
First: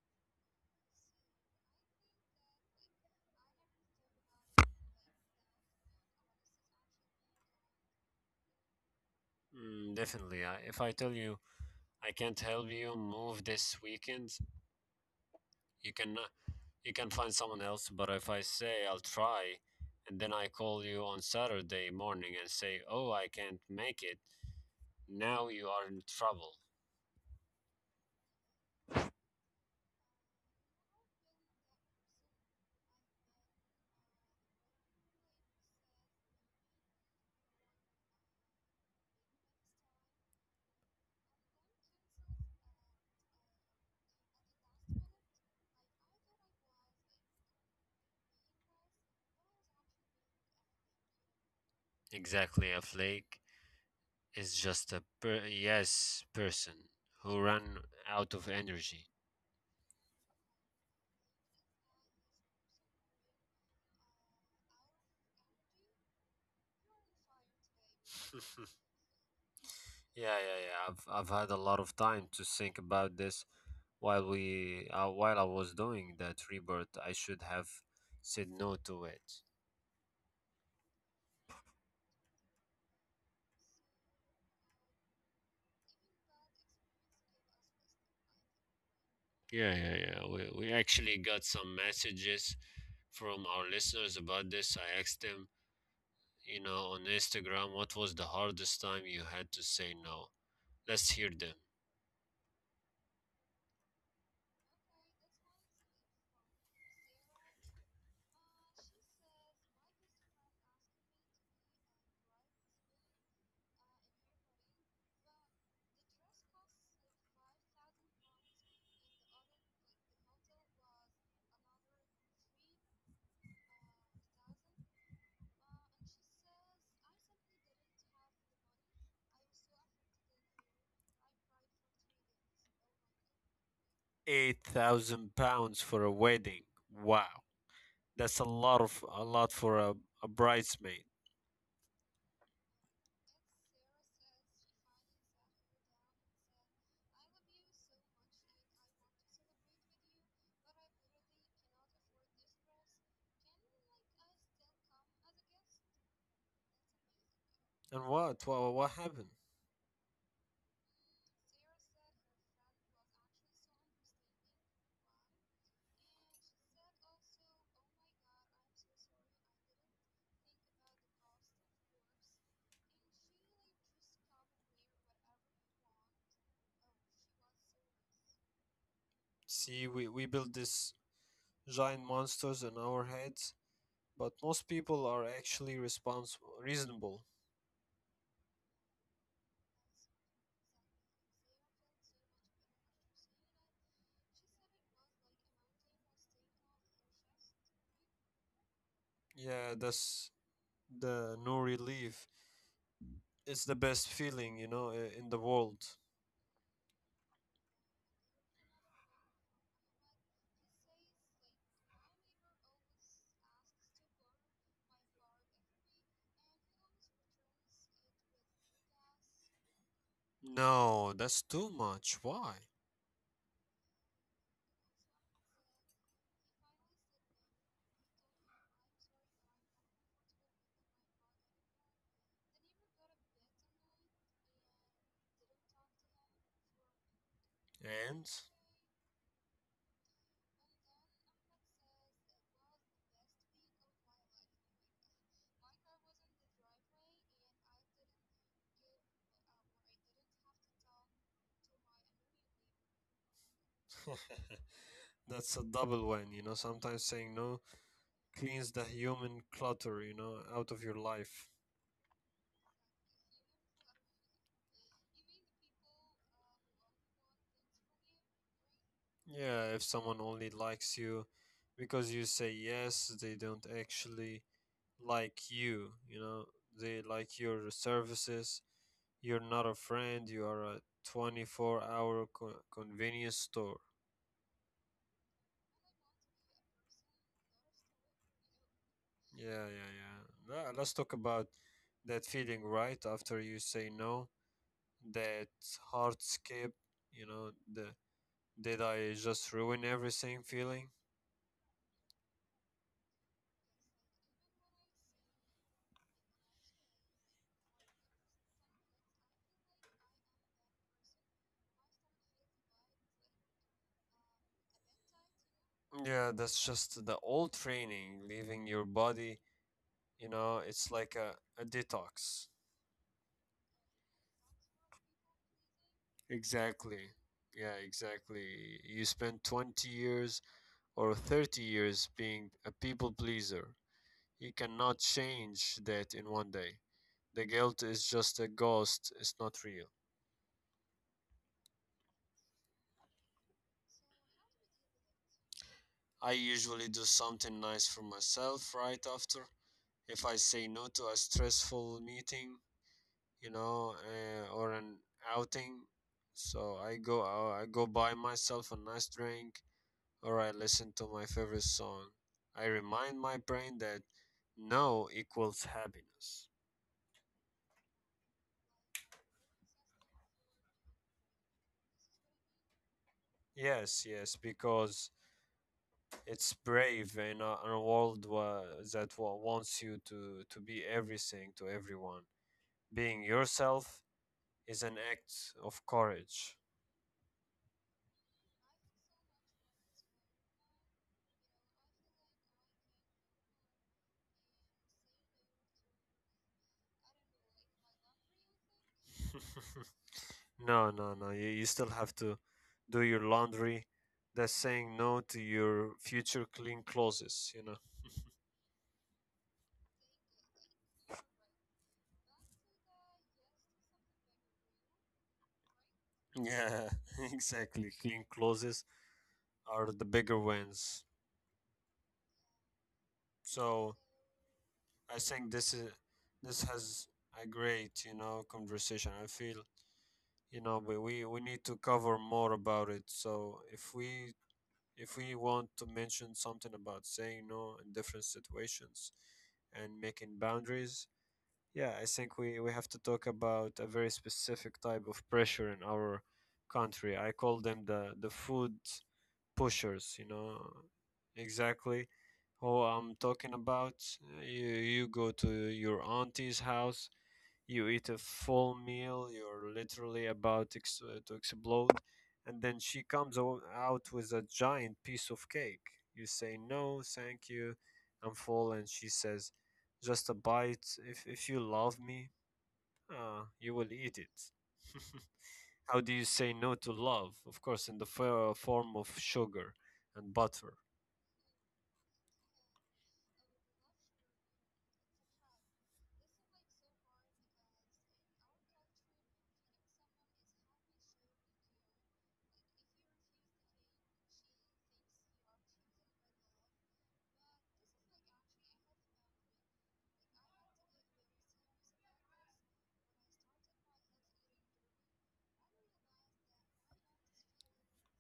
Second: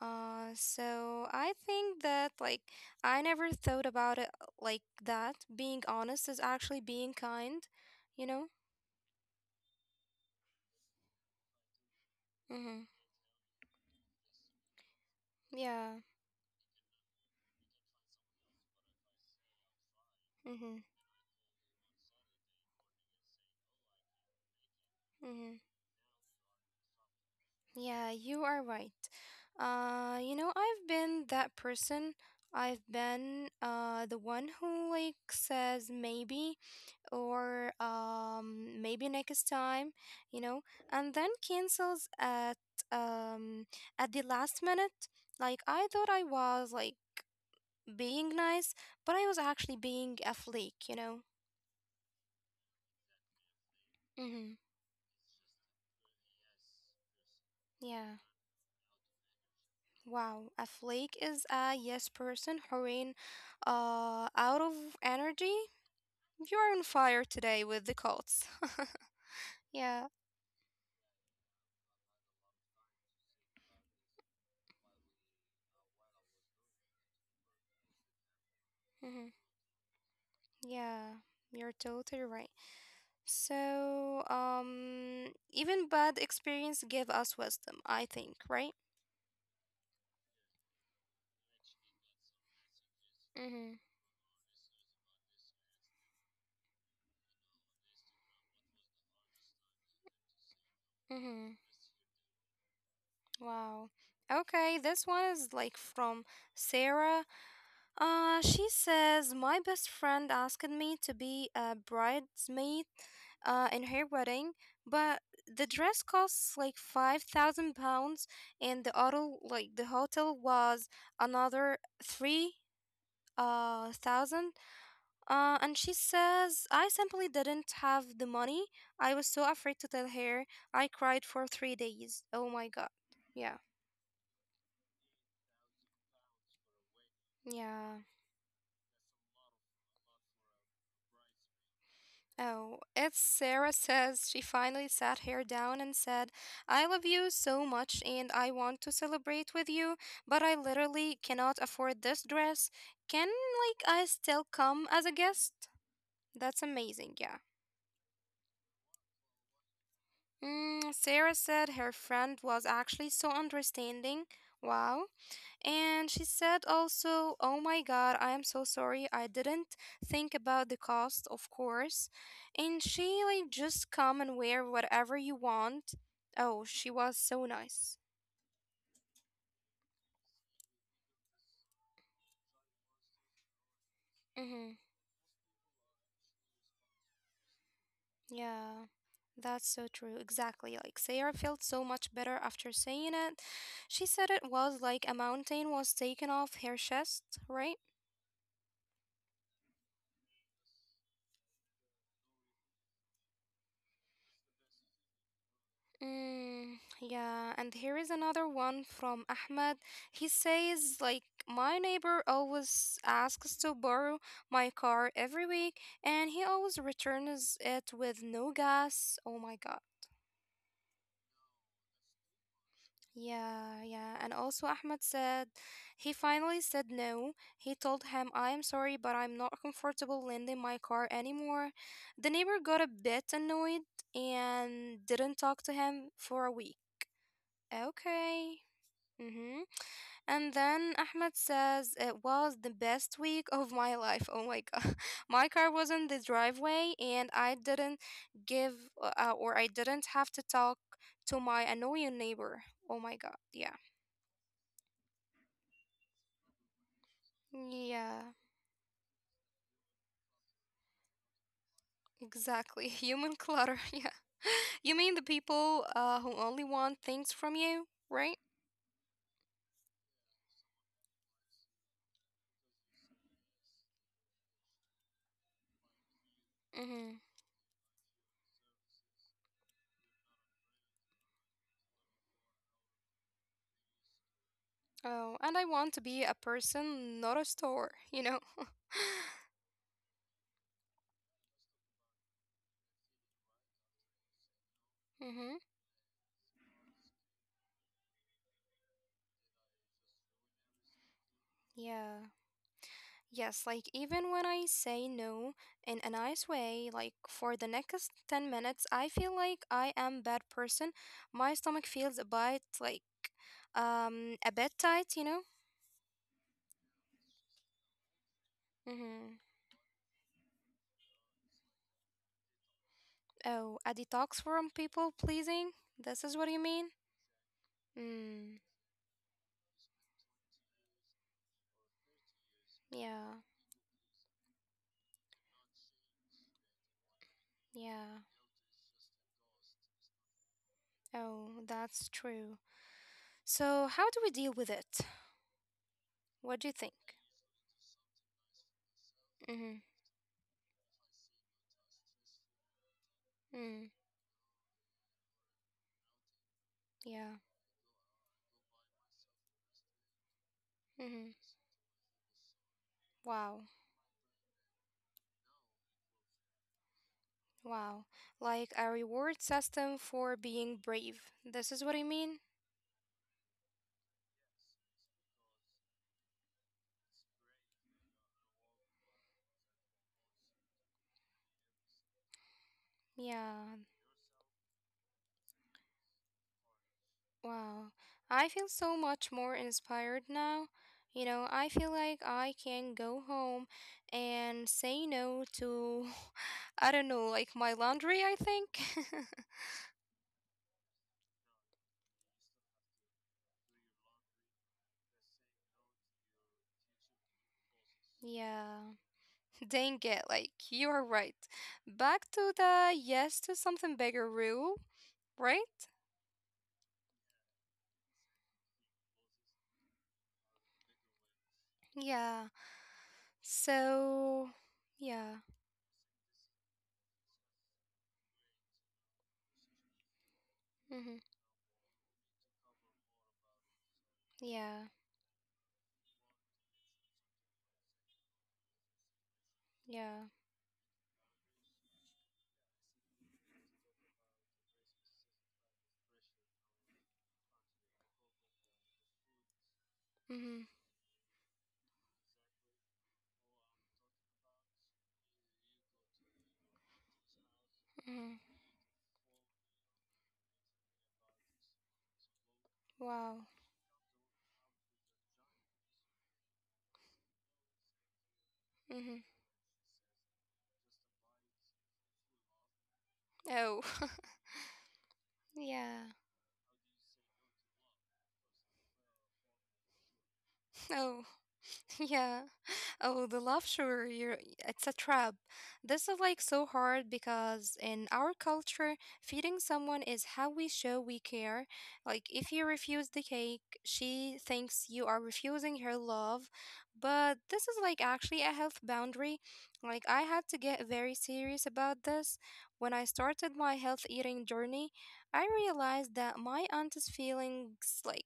[SPEAKER 2] So I think that like I never thought about it like that. Being honest is actually being kind, you know?
[SPEAKER 1] Mm, definitely. If I tell you I can't help
[SPEAKER 2] Mm-hmm.
[SPEAKER 1] you move this weekend, you
[SPEAKER 2] Yeah.
[SPEAKER 1] can uh, you can find someone else. But if I say I'll try and then I
[SPEAKER 2] Mm-hmm.
[SPEAKER 1] call you on Saturday morning and say, oh, I can't make it, now
[SPEAKER 2] Mm-hmm.
[SPEAKER 1] you are in trouble.
[SPEAKER 2] Yeah, you are right. I've been that person. I've been the one who like says maybe or maybe next time, you know, and then cancels um, at the last minute. Like I thought I was like being nice, but I was actually being a flake.
[SPEAKER 1] Exactly, a flake
[SPEAKER 2] Mm-hmm.
[SPEAKER 1] is just a yes person who ran
[SPEAKER 2] Yeah.
[SPEAKER 1] out of energy.
[SPEAKER 2] Wow. A flake is a yes person hurrying out of energy. You're on fire today with the cults.
[SPEAKER 1] <laughs>
[SPEAKER 2] <laughs> yeah.
[SPEAKER 1] Yeah. I've had a lot of time to think about this while we while I was doing that rebirth. I should have said no to
[SPEAKER 2] Mm-hmm.
[SPEAKER 1] it.
[SPEAKER 2] Yeah. You're totally right. So, even bad experience give us wisdom, I think, right?
[SPEAKER 1] Yeah, yeah, yeah. We actually got some messages from
[SPEAKER 2] Mm-hmm.
[SPEAKER 1] our listeners about this. I asked them, you know, on Instagram, what was the hardest time you had to say no? Let's hear
[SPEAKER 2] Mm-hmm.
[SPEAKER 1] them.
[SPEAKER 2] Wow. Okay, this one is like from Sarah. She says, My best friend asked me to be a bridesmaid in her wedding, but the dress costs like 5,000 pounds, and the hotel, like the hotel was another three thousand. And she says, I simply didn't have the money. I was so afraid to tell her. I cried for 3 days. Oh my god. Yeah.
[SPEAKER 1] 8,000 pounds for a wedding. Wow.
[SPEAKER 2] Yeah.
[SPEAKER 1] That's a lot of a lot for a bridesmaid.
[SPEAKER 2] Oh, it's Sarah says she finally sat her down and said, I love you so much and I want to celebrate with you, but I literally cannot afford this dress. Can, like, I still come as a guest? That's amazing, yeah.
[SPEAKER 1] And what? What happened?
[SPEAKER 2] Mm, Sarah said her friend was actually so understanding. Wow. And she said also, Oh my God, I am so sorry. I didn't think about the cost, of course. And she, like, just come and wear whatever you want. Oh, she was so nice.
[SPEAKER 1] See, we build these giant monsters in our heads, but most
[SPEAKER 2] Mm-hmm.
[SPEAKER 1] people are actually responsible reasonable.
[SPEAKER 2] Yeah, that's so true. Exactly. Like, Sarah felt so much better after saying it. She said it was like a mountain was taken off her chest, right?
[SPEAKER 1] Yeah, that's the no relief. It's the best feeling, you know, in the world.
[SPEAKER 2] Mm, yeah, and here is another one from Ahmed. He says, like, my neighbor always asks to borrow my car every week, and he always returns it with no gas. Oh my God.
[SPEAKER 1] No, that's too much. Why?
[SPEAKER 2] Yeah, yeah. And also, Ahmed said he finally said no. He told him, I am sorry, but I'm not comfortable lending my car anymore. The neighbor got a bit annoyed and didn't talk to him for a week.
[SPEAKER 1] And
[SPEAKER 2] Okay. Mm-hmm. And then Ahmed says it was the best week of my life. Oh my God. <laughs> My car was in the driveway and I didn't give or I didn't have to talk to my annoying neighbor. Oh my God. Yeah.
[SPEAKER 1] <laughs> that's a double win, you know. Sometimes saying no
[SPEAKER 2] Yeah.
[SPEAKER 1] cleans the human clutter, you know, out of your life.
[SPEAKER 2] Exactly. <laughs> Human clutter. <laughs> Yeah. You mean the people who only want things from you, right?
[SPEAKER 1] Yeah, if someone only likes you because you say yes, they don't actually like you know. They
[SPEAKER 2] Mm-hmm.
[SPEAKER 1] like your services. You're not a friend, you are a 24 hour convenience store.
[SPEAKER 2] Oh, and I want to be a person, not a store, you know?
[SPEAKER 1] Yeah, yeah, yeah. Let's talk about that feeling right after you say no, that
[SPEAKER 2] Mm-hmm.
[SPEAKER 1] heart skip, you know, the did I just ruin everything feeling?
[SPEAKER 2] Yeah. Yes, like even when I say no in a nice way, like for the next 10 minutes, I feel like I am bad person. My stomach feels a bit tight, you know?
[SPEAKER 1] Yeah, that's just the old training leaving your
[SPEAKER 2] Mm-hmm.
[SPEAKER 1] body, you know, it's like a detox.
[SPEAKER 2] Oh, a detox from people pleasing? This is what you mean?
[SPEAKER 1] Exactly. Yeah,
[SPEAKER 2] Mm,
[SPEAKER 1] exactly. You spend 20 years or 30 years being a people
[SPEAKER 2] yeah,
[SPEAKER 1] pleaser. You cannot change that in 1 day. The guilt is
[SPEAKER 2] yeah.
[SPEAKER 1] just a ghost, it's not real.
[SPEAKER 2] Oh, that's true. So, how do we deal with it?
[SPEAKER 1] I
[SPEAKER 2] What do you think?
[SPEAKER 1] usually do something nice for myself right after.
[SPEAKER 2] Mm-hmm.
[SPEAKER 1] If I say no to a stressful meeting, you
[SPEAKER 2] Mm,
[SPEAKER 1] know, or an outing, so I go
[SPEAKER 2] yeah.
[SPEAKER 1] out, I go buy myself a nice drink or I listen to my
[SPEAKER 2] Mm-hmm.
[SPEAKER 1] favorite song. I remind my
[SPEAKER 2] Wow.
[SPEAKER 1] brain that no equals happiness.
[SPEAKER 2] Wow. Like a reward system for being brave. This is what I mean?
[SPEAKER 1] Yes, yes, because it's brave in in a world that wants you to be everything to everyone. Being
[SPEAKER 2] Yeah.
[SPEAKER 1] yourself is an act of courage.
[SPEAKER 2] Wow. I feel so much more inspired now. I feel like I can go home and say no to, <laughs> I don't know, like my laundry, I think. <laughs>
[SPEAKER 1] <laughs> No, no, no. You still have to do your laundry. That's saying no to your future clean clothes, you know.
[SPEAKER 2] Yeah. <laughs> Dang it. Like, you are right. Back to the yes to something bigger rule, right?
[SPEAKER 1] Yeah, <laughs> exactly. Clean clothes are the bigger wins.
[SPEAKER 2] Yeah.
[SPEAKER 1] So
[SPEAKER 2] So,
[SPEAKER 1] I
[SPEAKER 2] yeah.
[SPEAKER 1] think this has a great, you know, conversation. I feel you know
[SPEAKER 2] Hmm.
[SPEAKER 1] we need to cover more about it, so
[SPEAKER 2] Yeah.
[SPEAKER 1] if we want to mention something about saying no in different situations and
[SPEAKER 2] Yeah.
[SPEAKER 1] making boundaries, yeah, I think we have to talk about a very specific type of pressure in our country. I call them the food pushers, you
[SPEAKER 2] Mm-hmm.
[SPEAKER 1] know exactly who I'm talking about. Uh, you you go to your auntie's house, you eat a
[SPEAKER 2] Mm-hmm.
[SPEAKER 1] full meal, you're literally about to explode, and then she comes
[SPEAKER 2] Wow.
[SPEAKER 1] out with a giant piece of cake. You say, no, thank you, I'm full, and she
[SPEAKER 2] Mm-hmm.
[SPEAKER 1] says, just a bite. If you love me, you
[SPEAKER 2] Oh.
[SPEAKER 1] will eat it. <laughs>
[SPEAKER 2] <laughs>
[SPEAKER 1] How
[SPEAKER 2] yeah.
[SPEAKER 1] do you say no to love? Of course, in the form of sugar and butter.
[SPEAKER 2] Oh. <laughs> Yeah. Oh, the luxury, it's a trap. This is like so hard because in our culture, feeding someone is how we show we care. Like, if you refuse the cake, she thinks you are refusing her love. But this is like actually a health boundary. Like, I had to get very serious about this. When I started my health eating journey, I realized that my aunt's feelings, like,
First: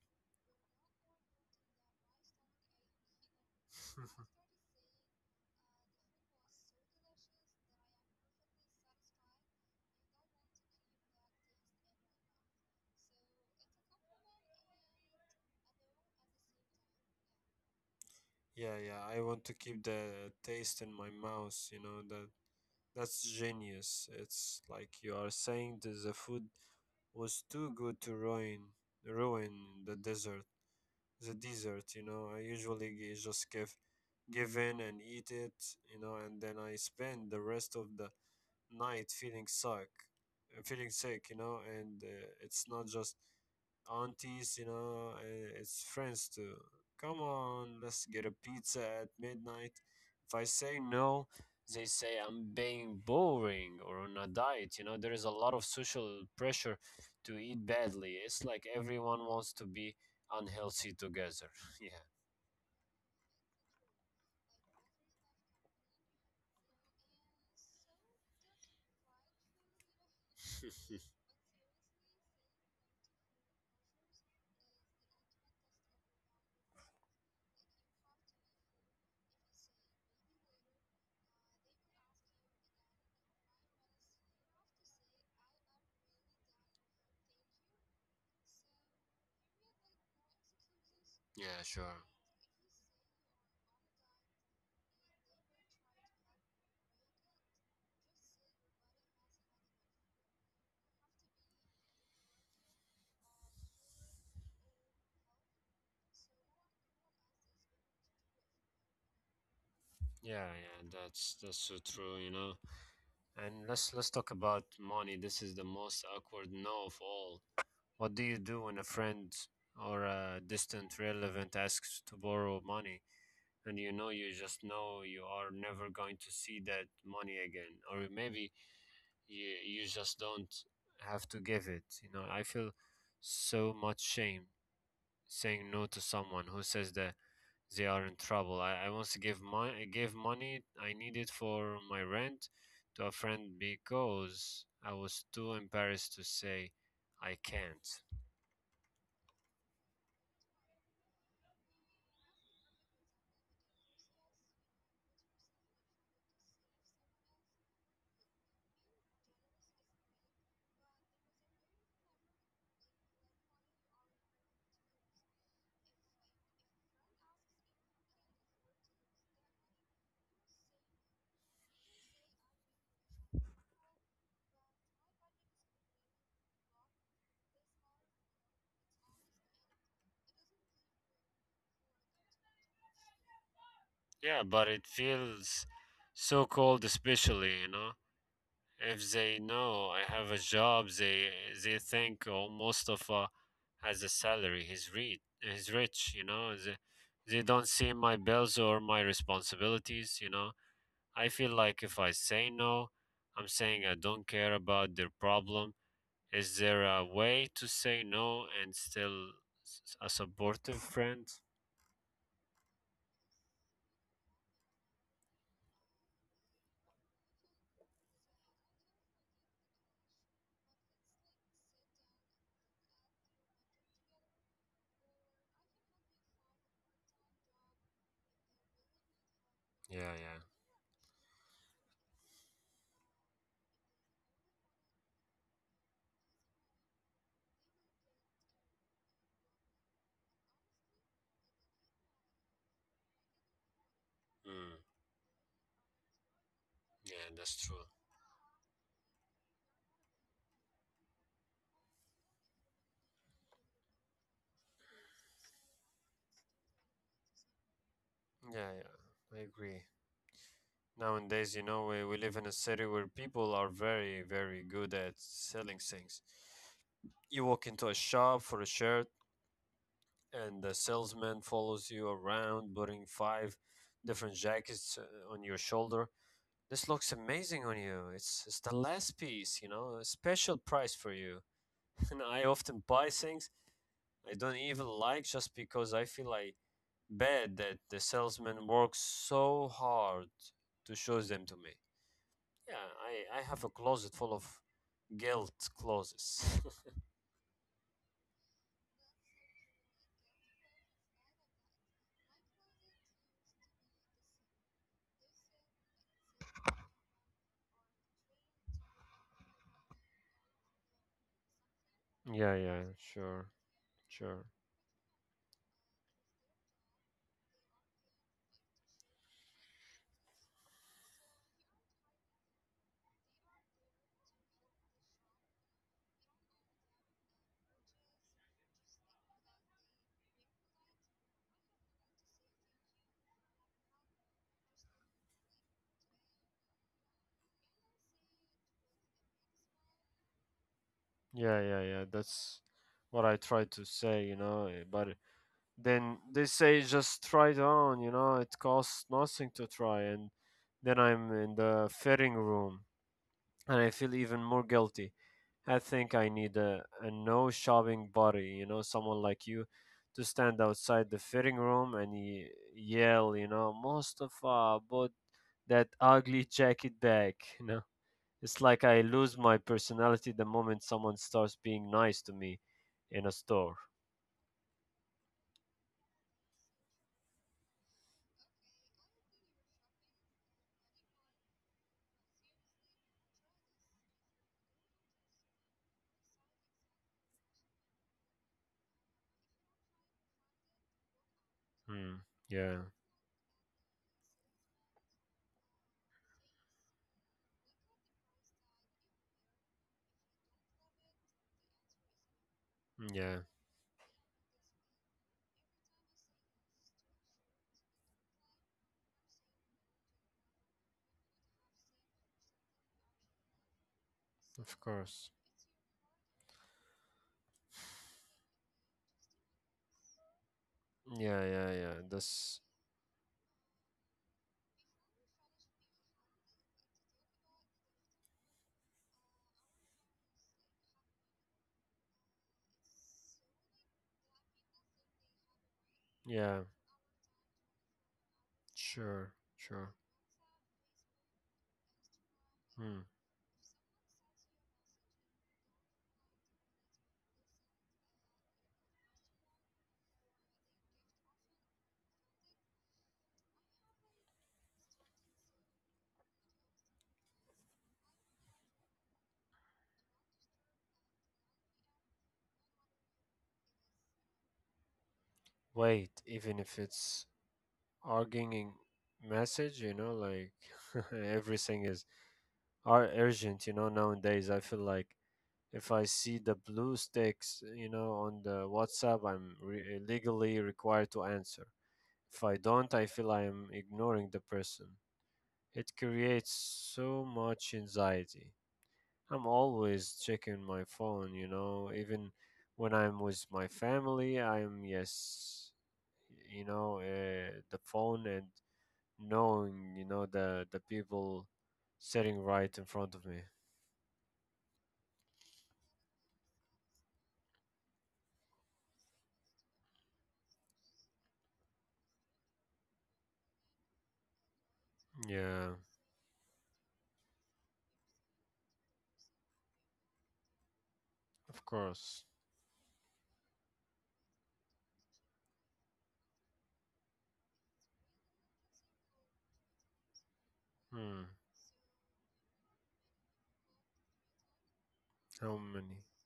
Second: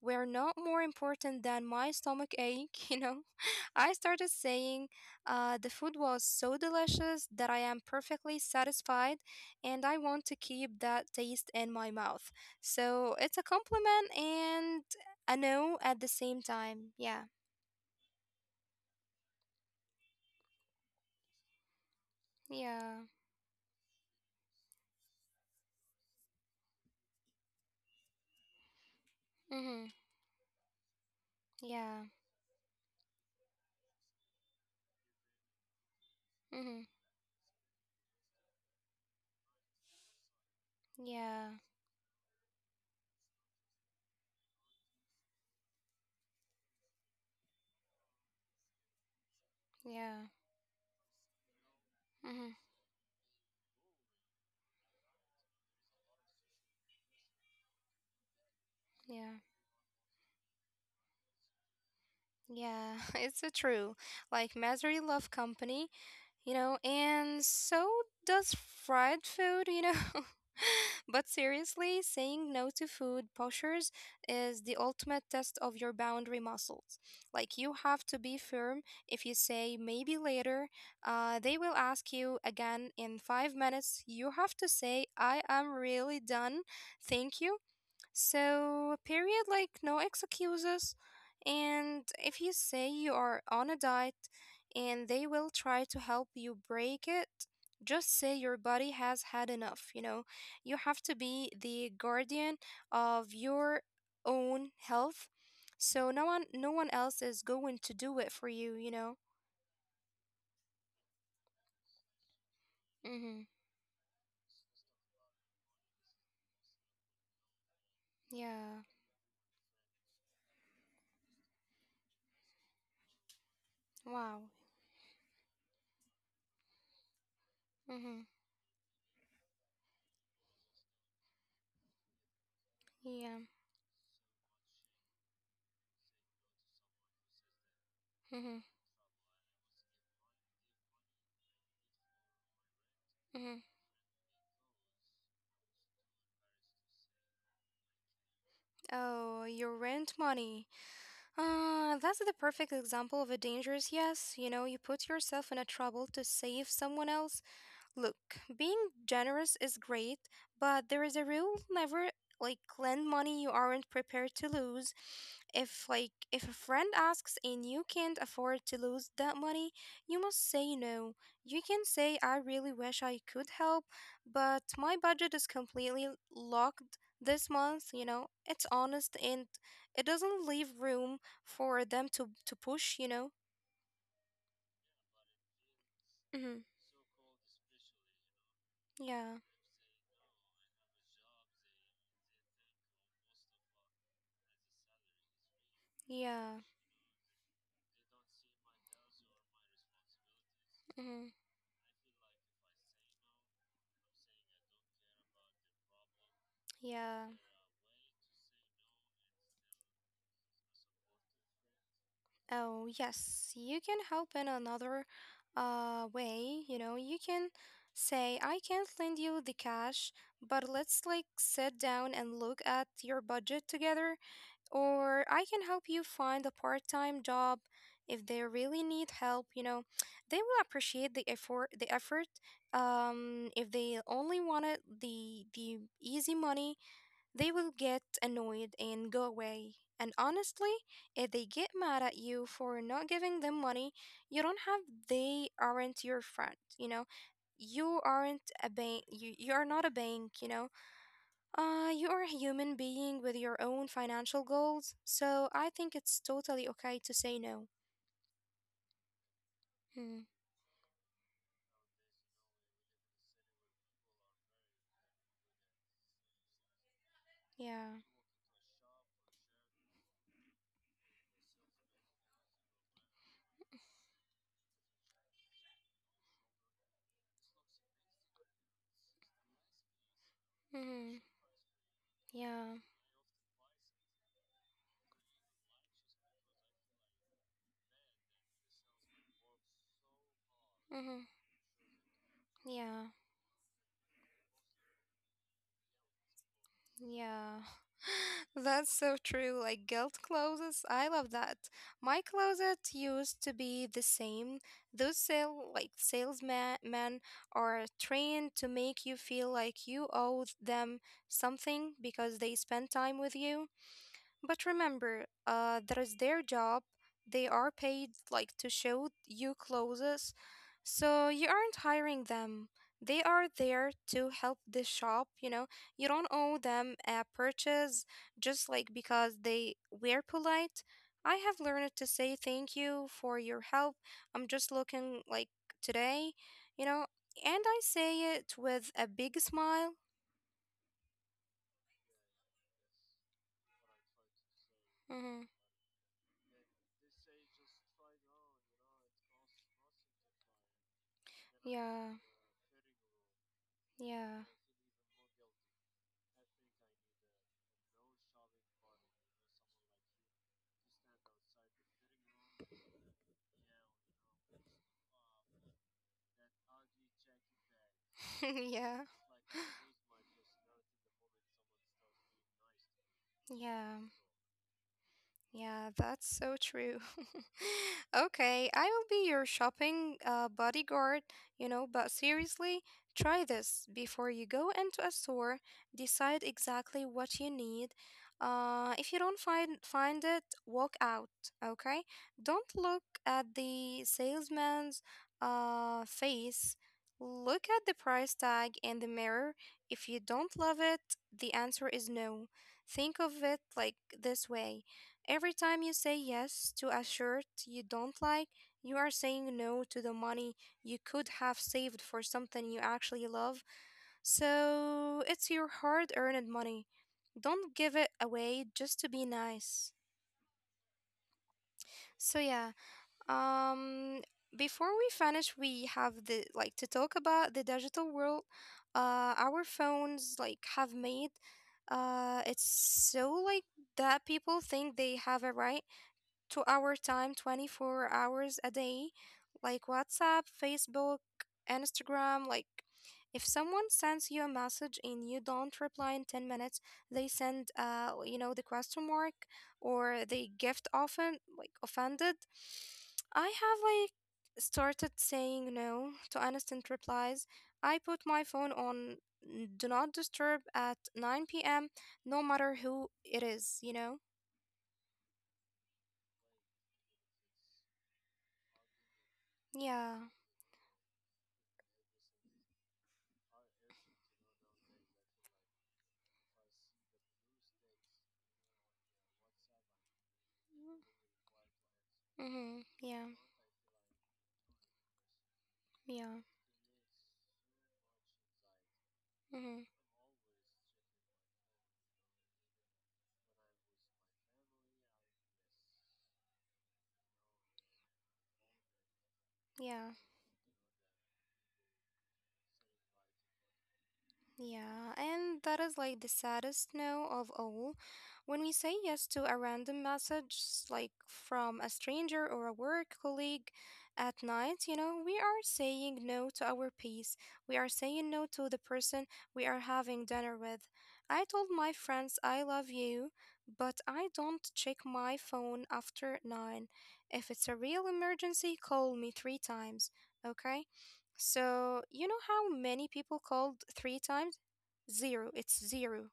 [SPEAKER 2] were not more important than my stomach ache, <laughs> you know? I started
[SPEAKER 1] <laughs>
[SPEAKER 2] saying the food was so delicious that I am perfectly satisfied and I want to keep that taste in my mouth. So it's a compliment and a no at the same time. Yeah.
[SPEAKER 1] Yeah, yeah. I want to keep the taste in my mouth, you know, the
[SPEAKER 2] Yeah.
[SPEAKER 1] that's genius. It's like you are saying that the food was too good to ruin
[SPEAKER 2] Mm-hmm.
[SPEAKER 1] the desert. The dessert, you
[SPEAKER 2] Yeah.
[SPEAKER 1] know. I usually gi- just give give in and eat it, you know, and then
[SPEAKER 2] Mm-hmm.
[SPEAKER 1] I spend the rest of the night feeling sick, you
[SPEAKER 2] Yeah.
[SPEAKER 1] know. And it's not just aunties, you know, it's friends too. Come on, let's get a pizza at midnight.
[SPEAKER 2] Yeah.
[SPEAKER 1] If I say no, they say
[SPEAKER 2] Mm-hmm.
[SPEAKER 1] I'm being boring or on a diet. You know, there is a lot of social pressure to eat badly. It's like everyone
[SPEAKER 2] Yeah.
[SPEAKER 1] wants to be unhealthy together. <laughs>
[SPEAKER 2] Yeah. <laughs> It's a true. Like misery love company, and so does fried food. <laughs>
[SPEAKER 1] Yeah. <laughs>
[SPEAKER 2] But seriously, saying no to food pushers is the ultimate test of your boundary muscles. Like, you have to be firm. If you say maybe later, they will ask you again in 5 minutes. You have to say, I am really done. Thank you. So, period, like no excuses.
[SPEAKER 1] Yeah,
[SPEAKER 2] And
[SPEAKER 1] sure.
[SPEAKER 2] if you say you are on a diet and they will try to help you break it, just say your body has had enough. You have to be the guardian of your own health. So no one else is going to do it for you, you know.
[SPEAKER 1] Yeah, yeah, that's so true, you know.
[SPEAKER 2] Mhm.
[SPEAKER 1] And let's talk about money. This is the most awkward no of all. What do you do
[SPEAKER 2] Yeah.
[SPEAKER 1] when a friend or a distant relative asks to borrow money and you know
[SPEAKER 2] Wow.
[SPEAKER 1] you just know you are never going to see that money again? Or
[SPEAKER 2] Mhm.
[SPEAKER 1] maybe you just don't have to give it. You know, I feel
[SPEAKER 2] Yeah.
[SPEAKER 1] so much shame saying no to someone who says that they are in
[SPEAKER 2] Mhm.
[SPEAKER 1] trouble. I once gave money I needed for my rent to a friend
[SPEAKER 2] Mhm.
[SPEAKER 1] because I was too embarrassed to say I can't.
[SPEAKER 2] Oh, your rent money. That's the perfect example of a dangerous yes. You put yourself in a trouble to save someone else. Look, being generous is great, but there is a rule never like lend money you aren't prepared to lose. If a friend asks and you can't afford to lose that money, you must say no. You can say I really wish I could help, but my budget is completely locked this month. It's honest and it doesn't leave room for them to push.
[SPEAKER 1] Yeah, but it feels so
[SPEAKER 2] Mhm.
[SPEAKER 1] cold, especially, you know. If
[SPEAKER 2] Yeah.
[SPEAKER 1] they know I have a job, they think, oh, Mustafa has a salary. He's rich, you
[SPEAKER 2] Yeah.
[SPEAKER 1] know. They don't see my bills or my responsibilities, you know.
[SPEAKER 2] Mhm.
[SPEAKER 1] I feel like if I say no, I'm saying I don't care about their problem. Is there a
[SPEAKER 2] Yeah.
[SPEAKER 1] way to say no and still a supportive friend?
[SPEAKER 2] Oh, yes, you can help in another way. You can say, I can't lend you the cash, but let's like sit down and look at your budget together. Or I can help you find a part time job if they really need help. You know,
[SPEAKER 1] Yeah,
[SPEAKER 2] they
[SPEAKER 1] yeah.
[SPEAKER 2] will appreciate the effort. The effort. If they only wanted the easy money, they will get annoyed and go away. And honestly, if they get mad at you for not giving them money, you don't have
[SPEAKER 1] Mm,
[SPEAKER 2] they aren't your friend, you know?
[SPEAKER 1] yeah, that's true.
[SPEAKER 2] You aren't a bank. You are not a bank, you know? You are a human being with your own financial goals. So I think it's totally okay to say no.
[SPEAKER 1] Yeah, yeah, I agree.
[SPEAKER 2] Hmm,
[SPEAKER 1] Nowadays, you know, we live in a city where people are very, very good at selling things. You walk into a
[SPEAKER 2] yeah.
[SPEAKER 1] shop for a shirt, and the salesman follows you around, putting five different jackets on your shoulder. This looks amazing on you. It's the last piece, you know, a special price for
[SPEAKER 2] Mhm.
[SPEAKER 1] you. <laughs> And I
[SPEAKER 2] Yeah.
[SPEAKER 1] often buy things I don't even like just because I feel like bad that the salesman works so hard to show
[SPEAKER 2] Mhm.
[SPEAKER 1] them to me. Yeah,
[SPEAKER 2] Yeah.
[SPEAKER 1] I have a closet full of guilt clauses. <laughs>
[SPEAKER 2] Yeah. <laughs> That's so true. Like guilt closets, I love that. My closet used to be the same. Those salesman men are trained to make you feel like you owe them something because they
[SPEAKER 1] Yeah,
[SPEAKER 2] spend
[SPEAKER 1] yeah,
[SPEAKER 2] time with
[SPEAKER 1] sure,
[SPEAKER 2] you.
[SPEAKER 1] sure.
[SPEAKER 2] But remember, that is their job. They are paid like to show you clothes, so you aren't hiring them. They are there to help the shop, you know. You don't owe them a purchase just like because they were polite. I have learned to say thank you for your help. I'm just looking like today, you know, and I say it with a big smile.
[SPEAKER 1] Yeah, yeah, yeah. That's what I try to say, you know. But
[SPEAKER 2] Hmm.
[SPEAKER 1] then they say just try it on, you know. It costs nothing to try, and then I'm in the
[SPEAKER 2] Yeah,
[SPEAKER 1] fitting room, and I feel
[SPEAKER 2] yeah.
[SPEAKER 1] even more guilty. I think I need a no shopping buddy, you know, someone like you to stand outside the fitting room and yell, you know, Mustafa, put that ugly jacket back, <laughs> you know. It's
[SPEAKER 2] <laughs>
[SPEAKER 1] like
[SPEAKER 2] yeah.
[SPEAKER 1] I lose my personality the moment someone starts being nice to me in a store.
[SPEAKER 2] Yeah. Yeah, that's so true. <laughs> Okay, I will be your shopping bodyguard, but seriously, try this before you go into a store. Decide exactly what you need. If you don't find it, walk out, okay?
[SPEAKER 1] Hmm.
[SPEAKER 2] Don't
[SPEAKER 1] Yeah.
[SPEAKER 2] look at the salesman's face. Look at the price tag in the mirror. If you don't love it, the answer is no.
[SPEAKER 1] Mm,
[SPEAKER 2] Think of
[SPEAKER 1] yeah.
[SPEAKER 2] it like this way. Every time you say yes to a shirt you don't like, you are saying no to the money you could have saved for something you actually love.
[SPEAKER 1] Of
[SPEAKER 2] So
[SPEAKER 1] course.
[SPEAKER 2] it's your hard earned money. Don't give it away just to be nice.
[SPEAKER 1] Yeah, yeah, yeah.
[SPEAKER 2] So
[SPEAKER 1] That's
[SPEAKER 2] yeah, um before we finish we have the like to talk about the digital world. Our phones like have made. It's so like that people think they have a right to
[SPEAKER 1] yeah.
[SPEAKER 2] our time 24 hours a day,
[SPEAKER 1] Sure.
[SPEAKER 2] like
[SPEAKER 1] Sure.
[SPEAKER 2] WhatsApp, Facebook, Instagram. Like,
[SPEAKER 1] Hmm.
[SPEAKER 2] if someone sends you a message and you don't reply in 10 minutes, they send, the question mark or they gift often, like, offended. I have, like, started saying no to instant replies. I put my phone on do not disturb at 9 p.m. no matter who it is, you know?
[SPEAKER 1] Wait, even if it's arguing message, you
[SPEAKER 2] Yeah.
[SPEAKER 1] know, like <laughs> everything is are urgent, you know. Nowadays I feel like if I see the blue sticks, you know, on the WhatsApp, I'm legally required to answer. If I
[SPEAKER 2] Mm-hmm.
[SPEAKER 1] don't, I
[SPEAKER 2] Yeah.
[SPEAKER 1] feel I am ignoring the person. It
[SPEAKER 2] Yeah.
[SPEAKER 1] creates so much anxiety. I'm
[SPEAKER 2] Mm-hmm.
[SPEAKER 1] always checking my phone, you know, even when I'm with my family. I'm yes, you know, the phone and knowing,
[SPEAKER 2] Yeah.
[SPEAKER 1] you know, the people sitting right in front of me.
[SPEAKER 2] Yeah. And that is like the saddest no of all. When we say yes to a random message, like from a stranger or a work colleague at night, we are
[SPEAKER 1] Yeah,
[SPEAKER 2] saying no to our peace. We are saying no to the person we are having dinner with. I told
[SPEAKER 1] of
[SPEAKER 2] my
[SPEAKER 1] course.
[SPEAKER 2] friends I love you, but I don't check my phone after 9. If it's a real emergency, call me three times. Okay?
[SPEAKER 1] Hmm.
[SPEAKER 2] So, you know how many people called three times? Zero.
[SPEAKER 1] How
[SPEAKER 2] It's
[SPEAKER 1] many?
[SPEAKER 2] zero,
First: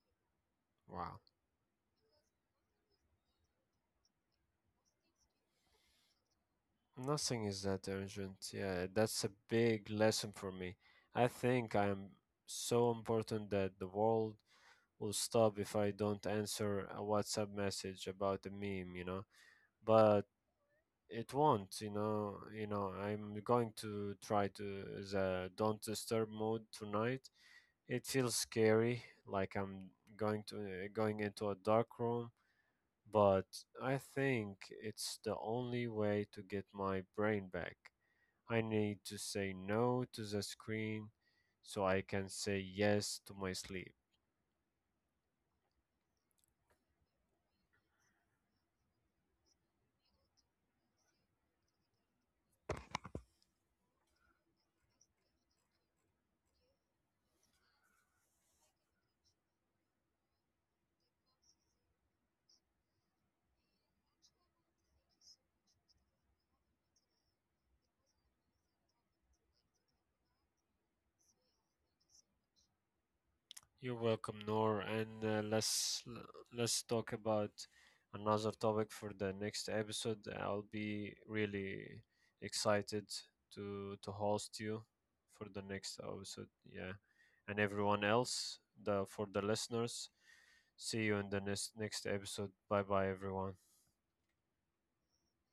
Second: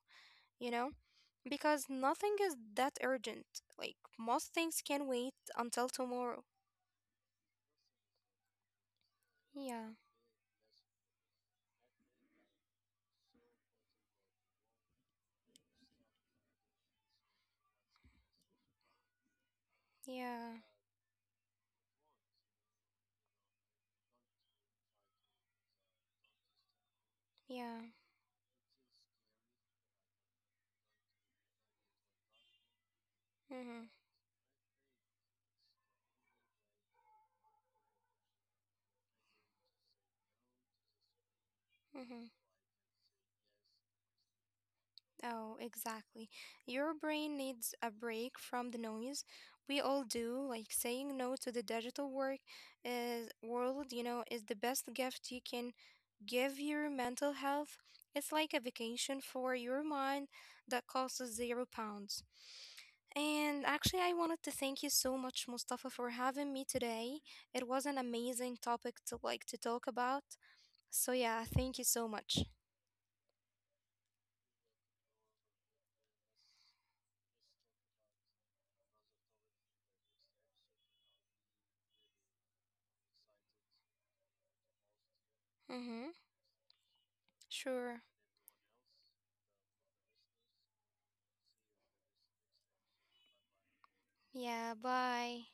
[SPEAKER 2] you know?
[SPEAKER 1] Wow.
[SPEAKER 2] Because nothing is that urgent. Like, most things can wait until tomorrow.
[SPEAKER 1] Nothing is that urgent. Yeah, that's a big
[SPEAKER 2] Yeah,
[SPEAKER 1] lesson for me. I think I'm so important that the world will stop if I don't answer a WhatsApp message about the meme, you know, but
[SPEAKER 2] yeah,
[SPEAKER 1] it won't, you know. You know, I'm going to try to the don't disturb mode tonight.
[SPEAKER 2] yeah.
[SPEAKER 1] It feels scary, like I'm going to going into a dark room, but
[SPEAKER 2] Mm-hmm,
[SPEAKER 1] I think it's the only way to get my brain back. I need to say no to the screen so I
[SPEAKER 2] mm-hmm.
[SPEAKER 1] can say yes to my sleep.
[SPEAKER 2] Oh, exactly. Your brain needs a break from the noise. We all do. Like saying no to the digital work is world, is the best gift you can give your mental health. It's like a vacation for your mind that costs 0 pounds. And actually, I wanted to thank you so much, Mustafa, for having me today. It was an amazing topic to like to talk about. So yeah, thank you so much.
[SPEAKER 1] You're welcome, Noor. And let's talk about another topic for the next episode. I'll be really excited to host you for the next
[SPEAKER 2] Mm-hmm.
[SPEAKER 1] episode. Yeah, and
[SPEAKER 2] Sure.
[SPEAKER 1] everyone else, the for the listeners. See you in the next episode. Bye bye, everyone.
[SPEAKER 2] Yeah. Bye.